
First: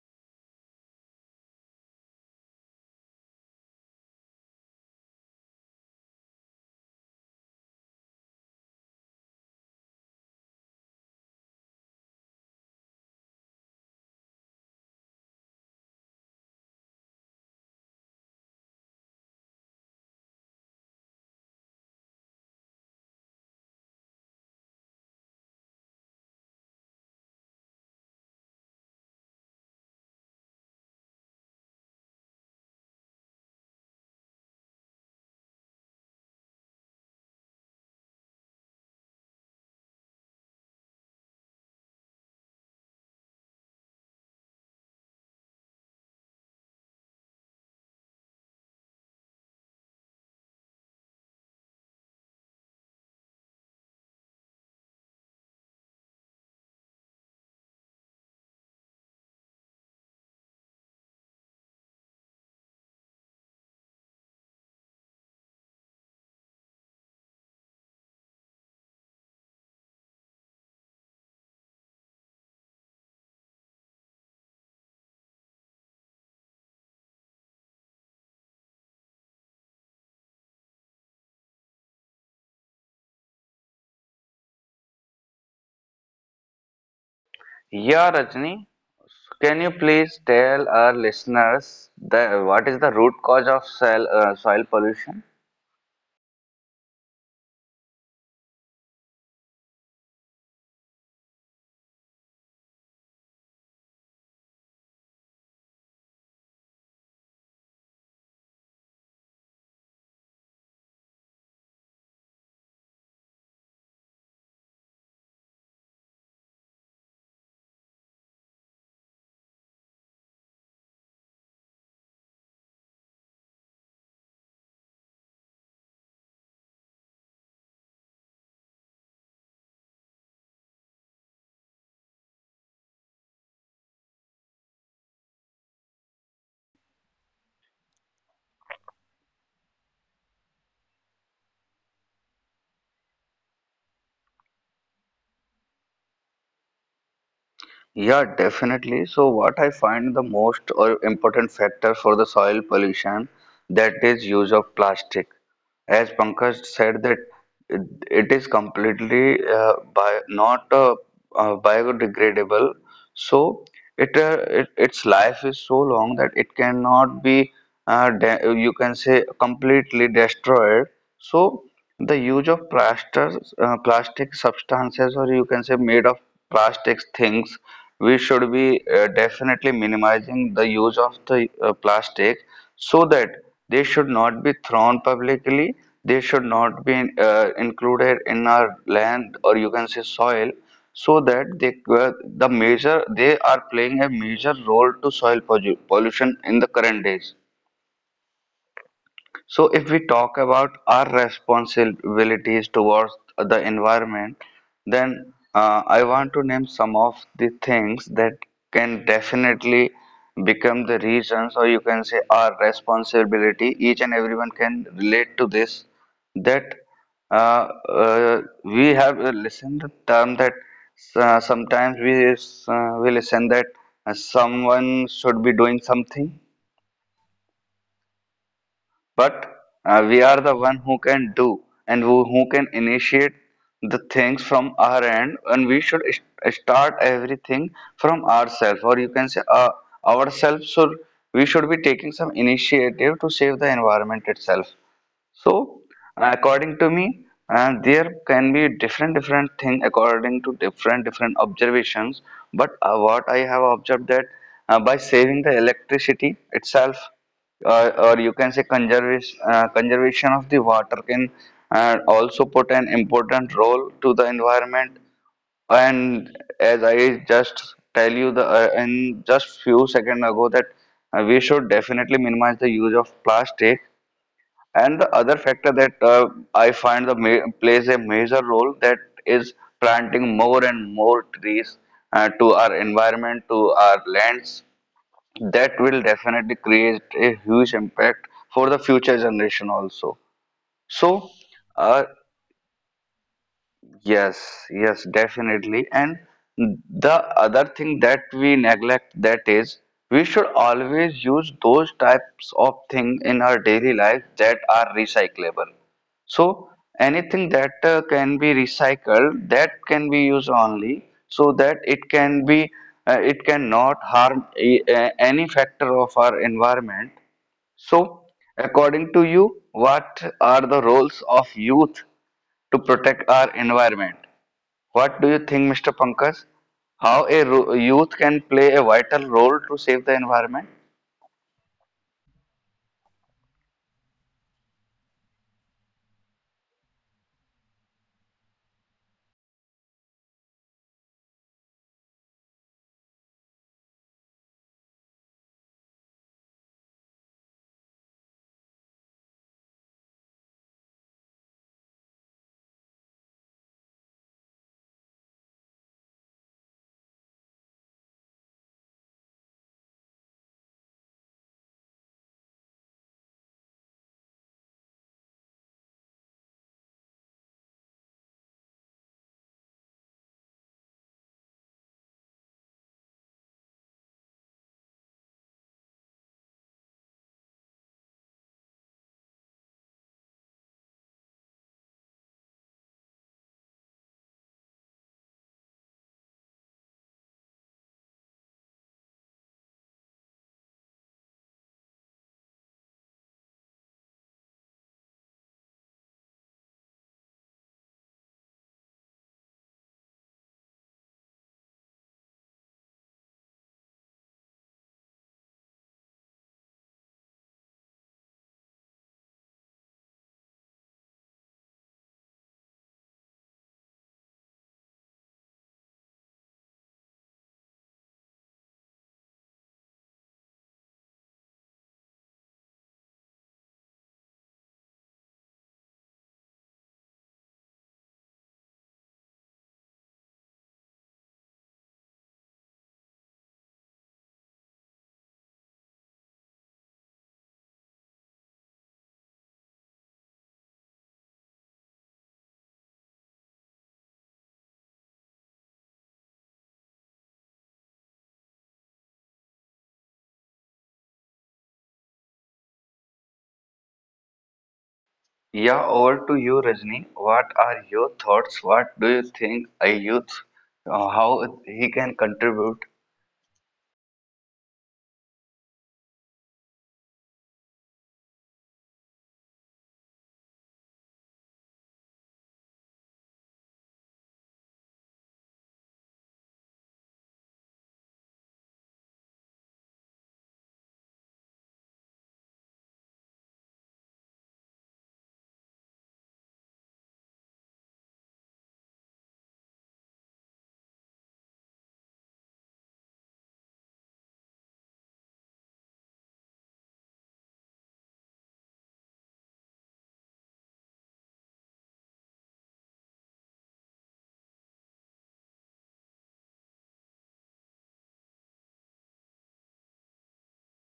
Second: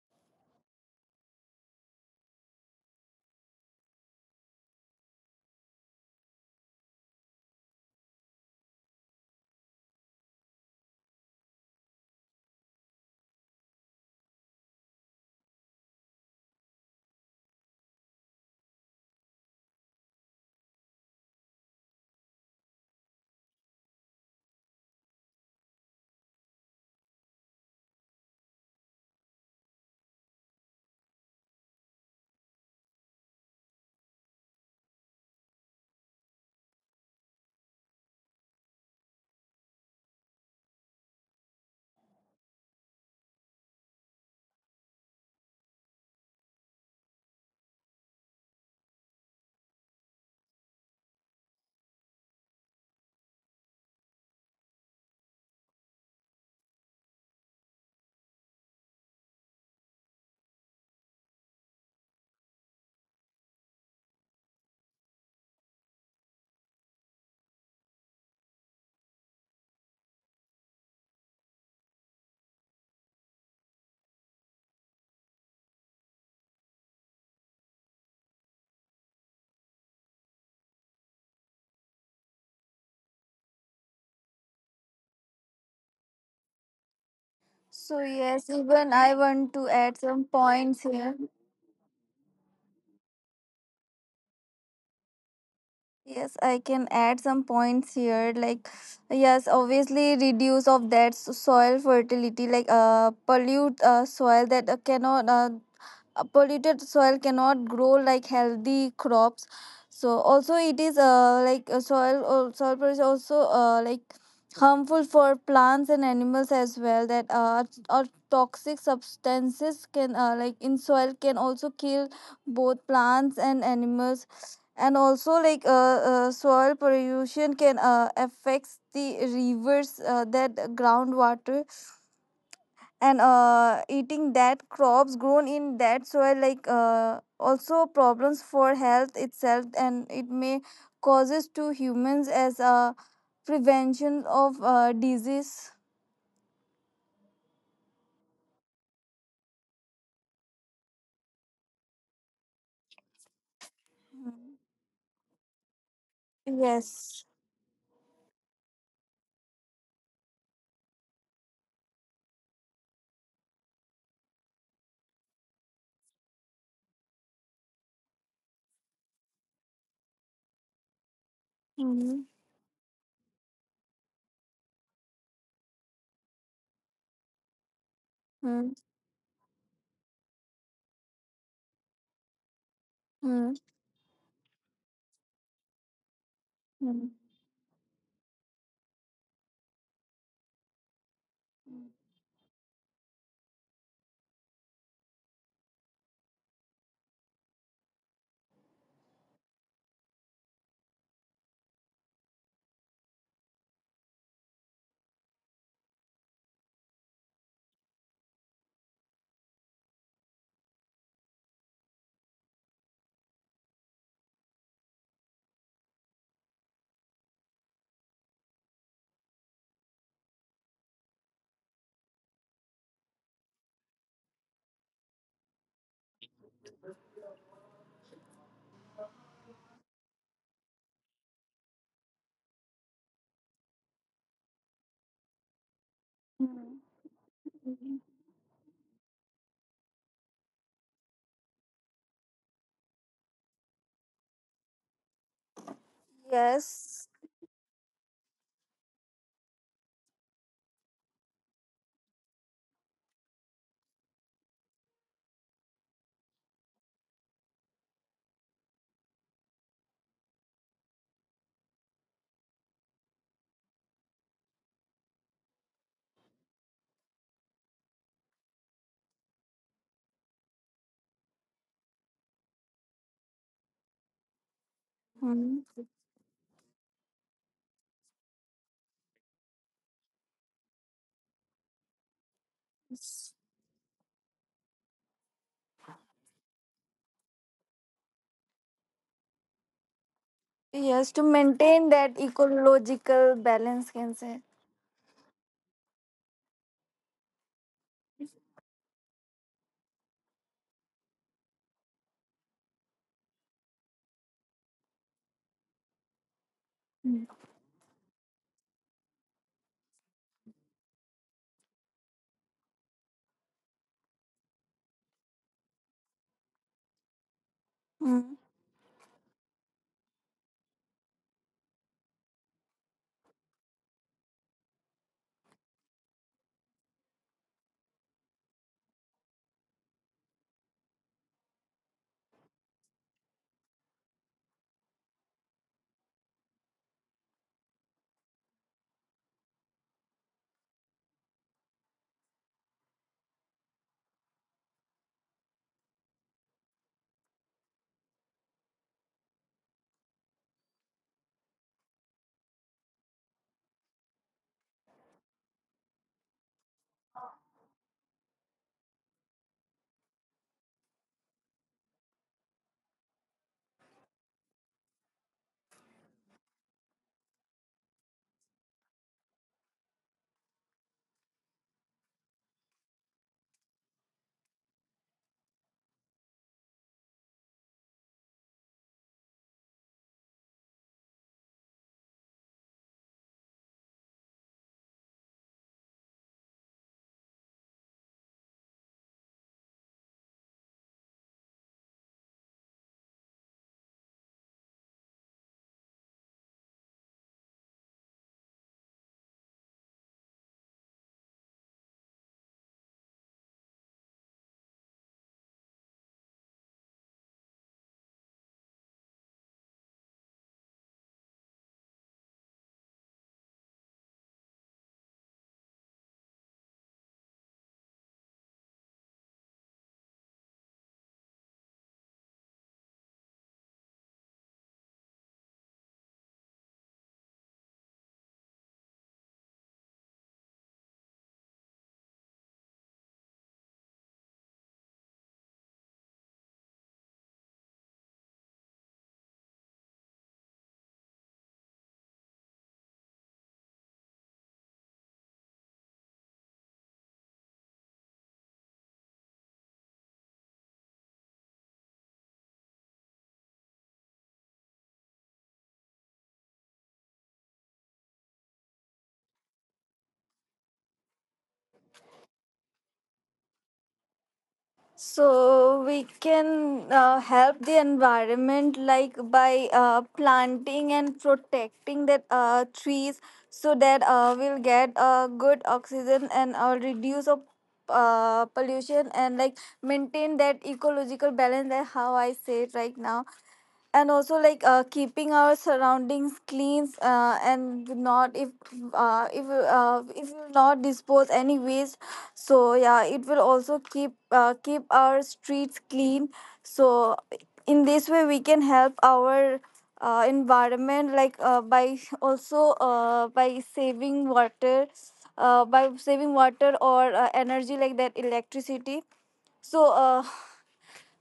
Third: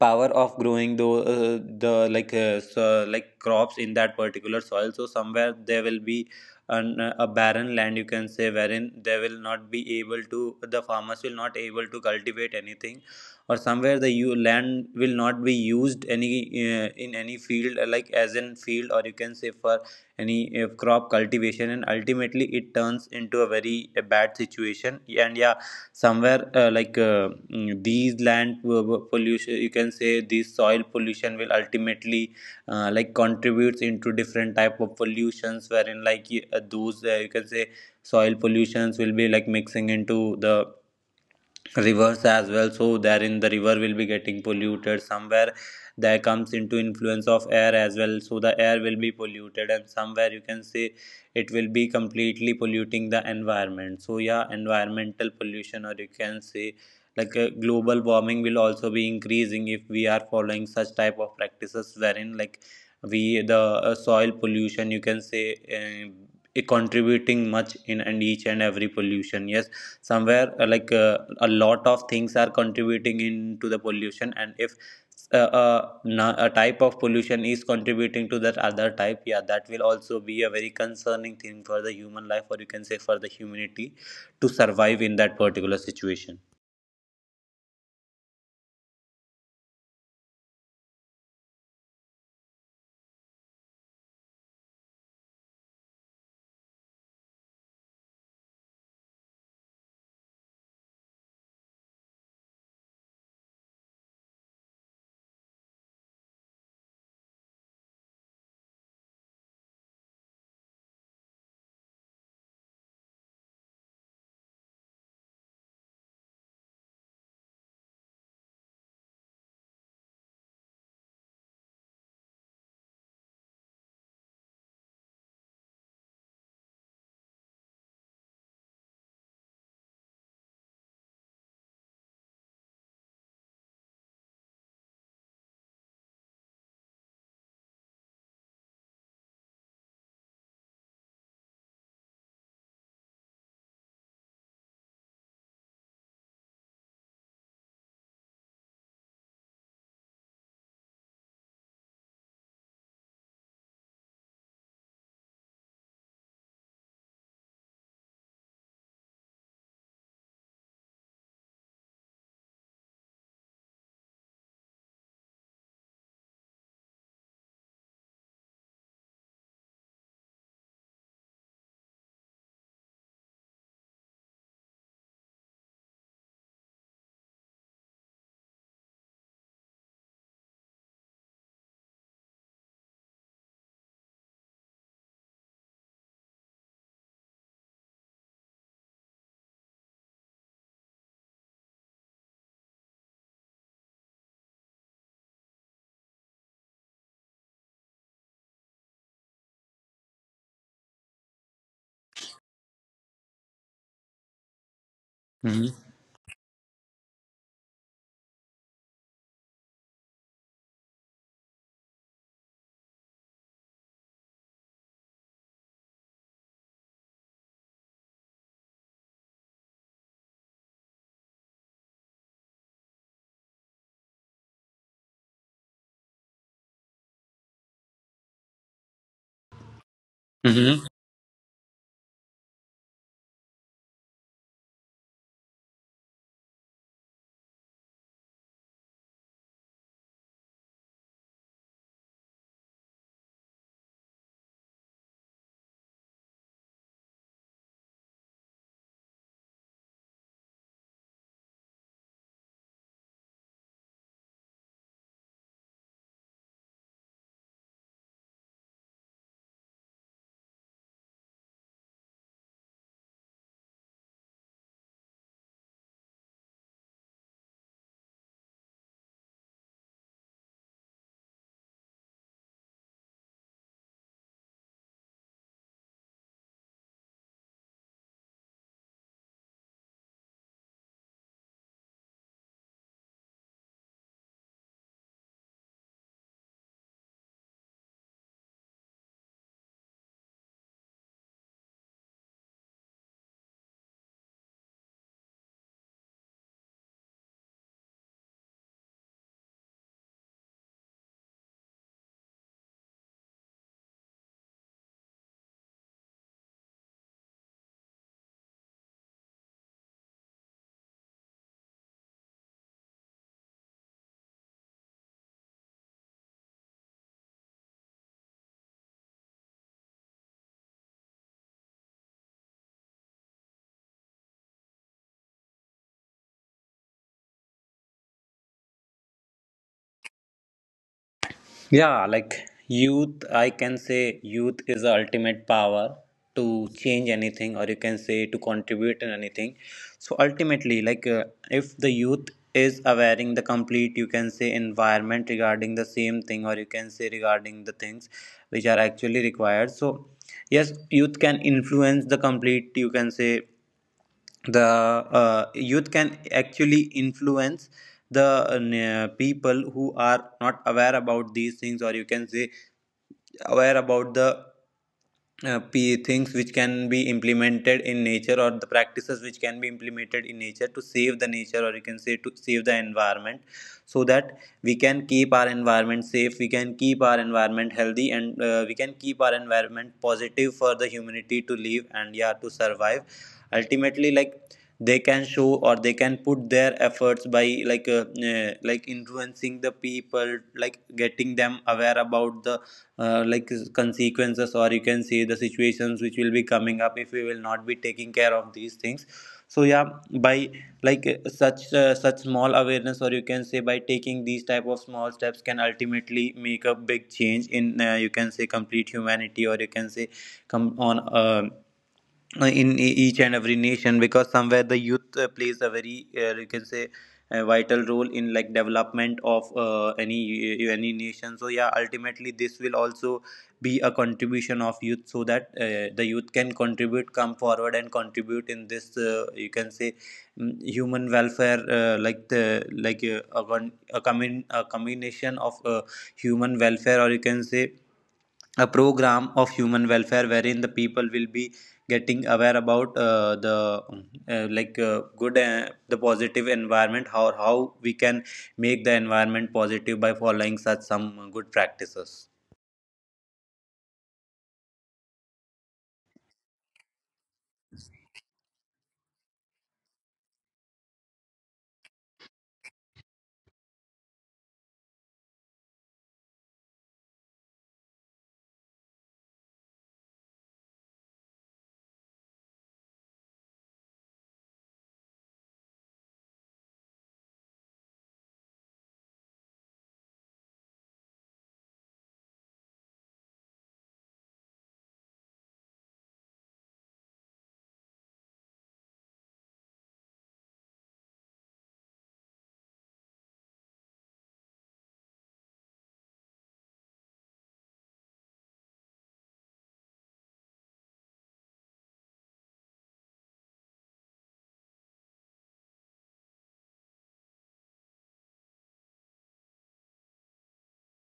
power of growing uh, the crops in that particular soil. So somewhere there will be an, a barren land, you can say, wherein they will not be able to, the farmers will not able to cultivate anything, or somewhere the land will not be used any in any field like as in field, or you can say for any crop cultivation, and ultimately it turns into a very bad situation. And yeah, somewhere these pollution, you can say this soil pollution will ultimately contributes into different type of pollutions wherein those you can say soil pollutions will be like mixing into the rivers as well, so therein the river will be getting polluted. Somewhere that comes into influence of air as well, so the air will be polluted. And somewhere you can say it will be completely polluting the environment. So yeah, environmental pollution, or you can say global warming will also be increasing if we are following such type of practices wherein we the soil pollution, you can say, uh, contributing much in and each and every pollution. Yes, somewhere a lot of things are contributing into the pollution. And if a type of pollution is contributing to that other type, yeah, that will also be a very concerning thing for the human life, or you can say for the humanity to survive in that particular situation.
So
Yeah,
yes,
Rajni,
even I want
can
to
you
add
please
some
tell
points
our
here.
listeners the, what is the root cause of soil pollution?
Yes, I can add some points here. Like, yes, obviously reduce of that s- soil fertility, like pollute soil that cannot polluted soil cannot grow like healthy crops. So also it is soil pollution also, like harmful for plants and animals as well, that or toxic substances can, like in soil, can also kill both plants and animals. And also soil pollution can affects the rivers, that groundwater, and eating that crops grown in that soil, also problems for health itself, and it may causes to humans as a prevention of disease.
Yeah, definitely. So, what I find the most or important factor for the soil pollution, that is use
Mhm.
of plastic. As Pankaj said that
Yes.
it, it is completely bi not biodegradable. So it, it its life is so long that it cannot be de you can say completely destroyed. So
Mm-hmm.
the use of plastic substances, or you can say made of plastics things, we should be definitely minimizing the use of the plastic, so that they should not be thrown publicly. They should not be
Mm-hmm.
included in our land or you can say soil, so that they are playing a major role to pollution in the current days. So if we talk about our responsibilities towards the environment, then
Mm-hmm.
I want to name some of the things that can definitely become the reasons, or you can say our responsibility. Each and everyone can relate to this. That we have listened the term that sometimes we listen that someone should be doing something, but we are the one who can do and who can initiate the things from our end, and we should start everything from ourselves or you can say ourselves. So we should be taking some initiative to save the environment itself. So, according to
Yes.
me, there can be different different thing according to different different observations. But what I have observed that by saving the electricity itself, or you can say conservation of the water can also put an important role to the environment. And as I just tell you the in just few seconds ago that we should definitely minimize the use of plastic, and the other
Mhm.
factor that I find the ma plays a major role, that is planting more and more trees to our environment, to our lands. That will definitely create a huge impact for the future generation also.
Yes,
So,
to maintain
uh,
that ecological balance, can say.
yes, yes, definitely. And the other thing that we neglect that is we should always use those types of thing in our daily life that are recyclable. So anything that can be recycled, that can be used only so that it can be it cannot harm any factor of our environment. So
Mhm.
according to you, what are the roles of youth to protect our environment? What do you think, Mr. Pankaj? How a youth can play a vital role to save the environment?
Yeah, youth, I can say youth is the ultimate power to change anything, or you can say to contribute in anything. So ultimately, if the youth is awareing the complete, you can say, environment regarding the same thing, or you can say regarding the things which are actually required. So yes, youth can influence the complete, you can say, the youth can actually influence the people who are not aware about these things, or you can say aware about the things which can be implemented in nature, or the practices which can be implemented in nature to save the nature, or you can say to save the environment, so that we can keep our environment safe, we can keep our environment healthy, and we can keep our environment positive for the humanity to live and yeah to survive. Ultimately, they can show or they can put their efforts by influencing the people, like getting them aware about the consequences, or you can see the situations which will be coming up if we will not be taking care of these things. So yeah, by such small awareness, or you can say by taking these type of small steps, can ultimately make a big change in you can say complete humanity, or you can say come on in each and every nation, because somewhere the youth plays a very you can say a vital role in like development of any nation. So yeah, ultimately this will also be a contribution of youth, so that the youth can contribute, come forward and contribute in this you can say human welfare, like the like a, con- a, commun- a combination of human welfare, or you can say a program of human welfare wherein the people will be getting aware about the good the positive environment, how we can make the environment positive by following such some good practices.
Yeah, over to you, Rajni. What are your thoughts? What do you think a youth, how he can contribute?
So we can help the environment like by planting and protecting that trees, so that we'll get good oxygen and reduce of pollution, and like maintain that ecological balance, that how I say it right now. And also keeping our surroundings clean, and not if if you not dispose any waste, so yeah, it will also keep keep our streets clean. So in this way we can help our environment, by saving water, by saving water or energy, like that electricity. So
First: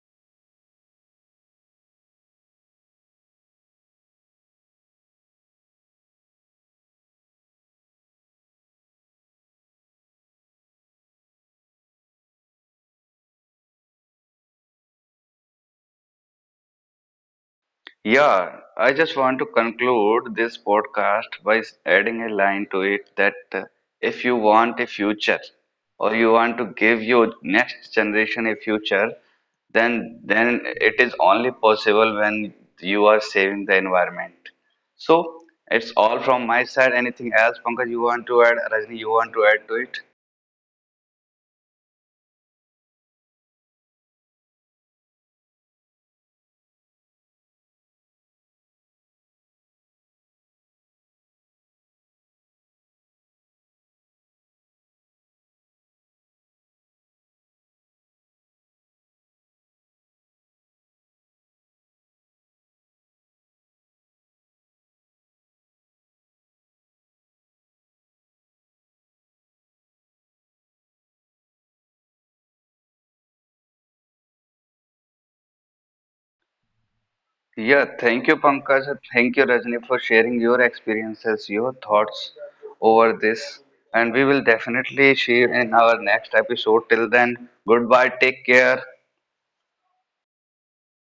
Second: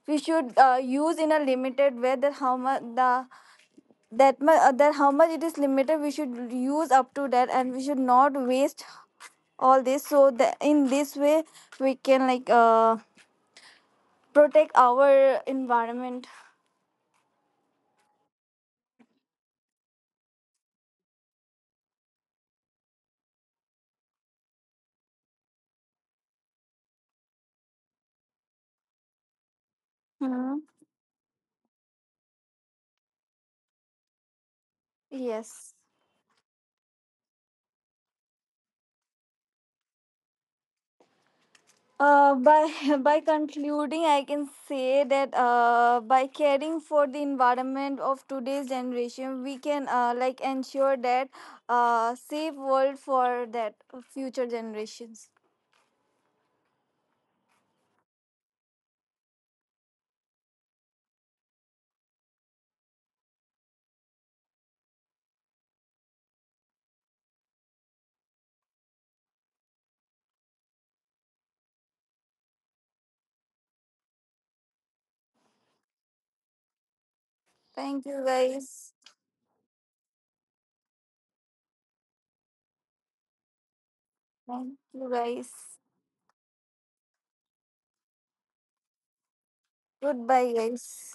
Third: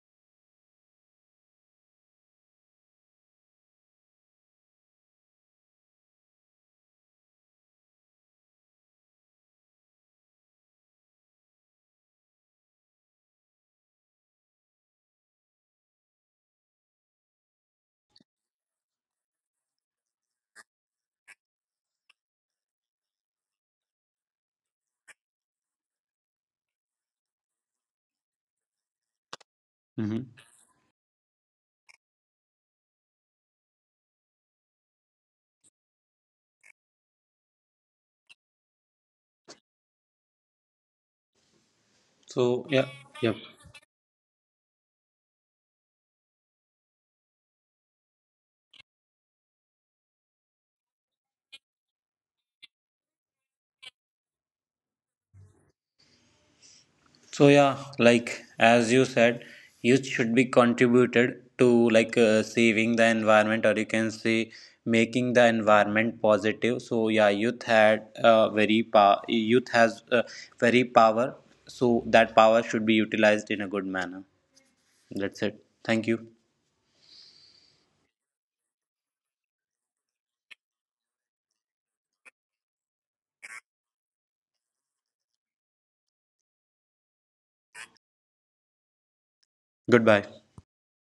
we should use in a limited way, that how much the that much, that how much it is limited we should use up to that, and we should not waste all this, so that in this way we can protect our environment.
Yeah, I just want to conclude this podcast by adding a line to it that if you want a future, or you want to give your next generation a future, then
Hmm.
Hmm.
it is only possible when you are saving the environment. So
Yes.
it's all from my side. Anything else, Pankaj, you want to add? Rajni, you want to add to it?
By
So yeah,
by
yeah.
concluding I can say that by caring for the environment of today's generation, we can ensure that safe world for that future generations.
So yeah, like as you said, youth should be contributed to like saving the environment, or you can say making the environment positive. So yeah, youth had very power. Youth has very power. So that power should be utilized in a good manner. That's it. Thank you.
Yeah,
Thank
thank
you,
you, Pankaj.
guys.
And thank you, Rajni, for sharing your experiences, your thoughts over this. And we will
Thank you,
definitely share
guys.
in our next episode. Till then, goodbye, take care.
Goodbye.
Goodbye, guys.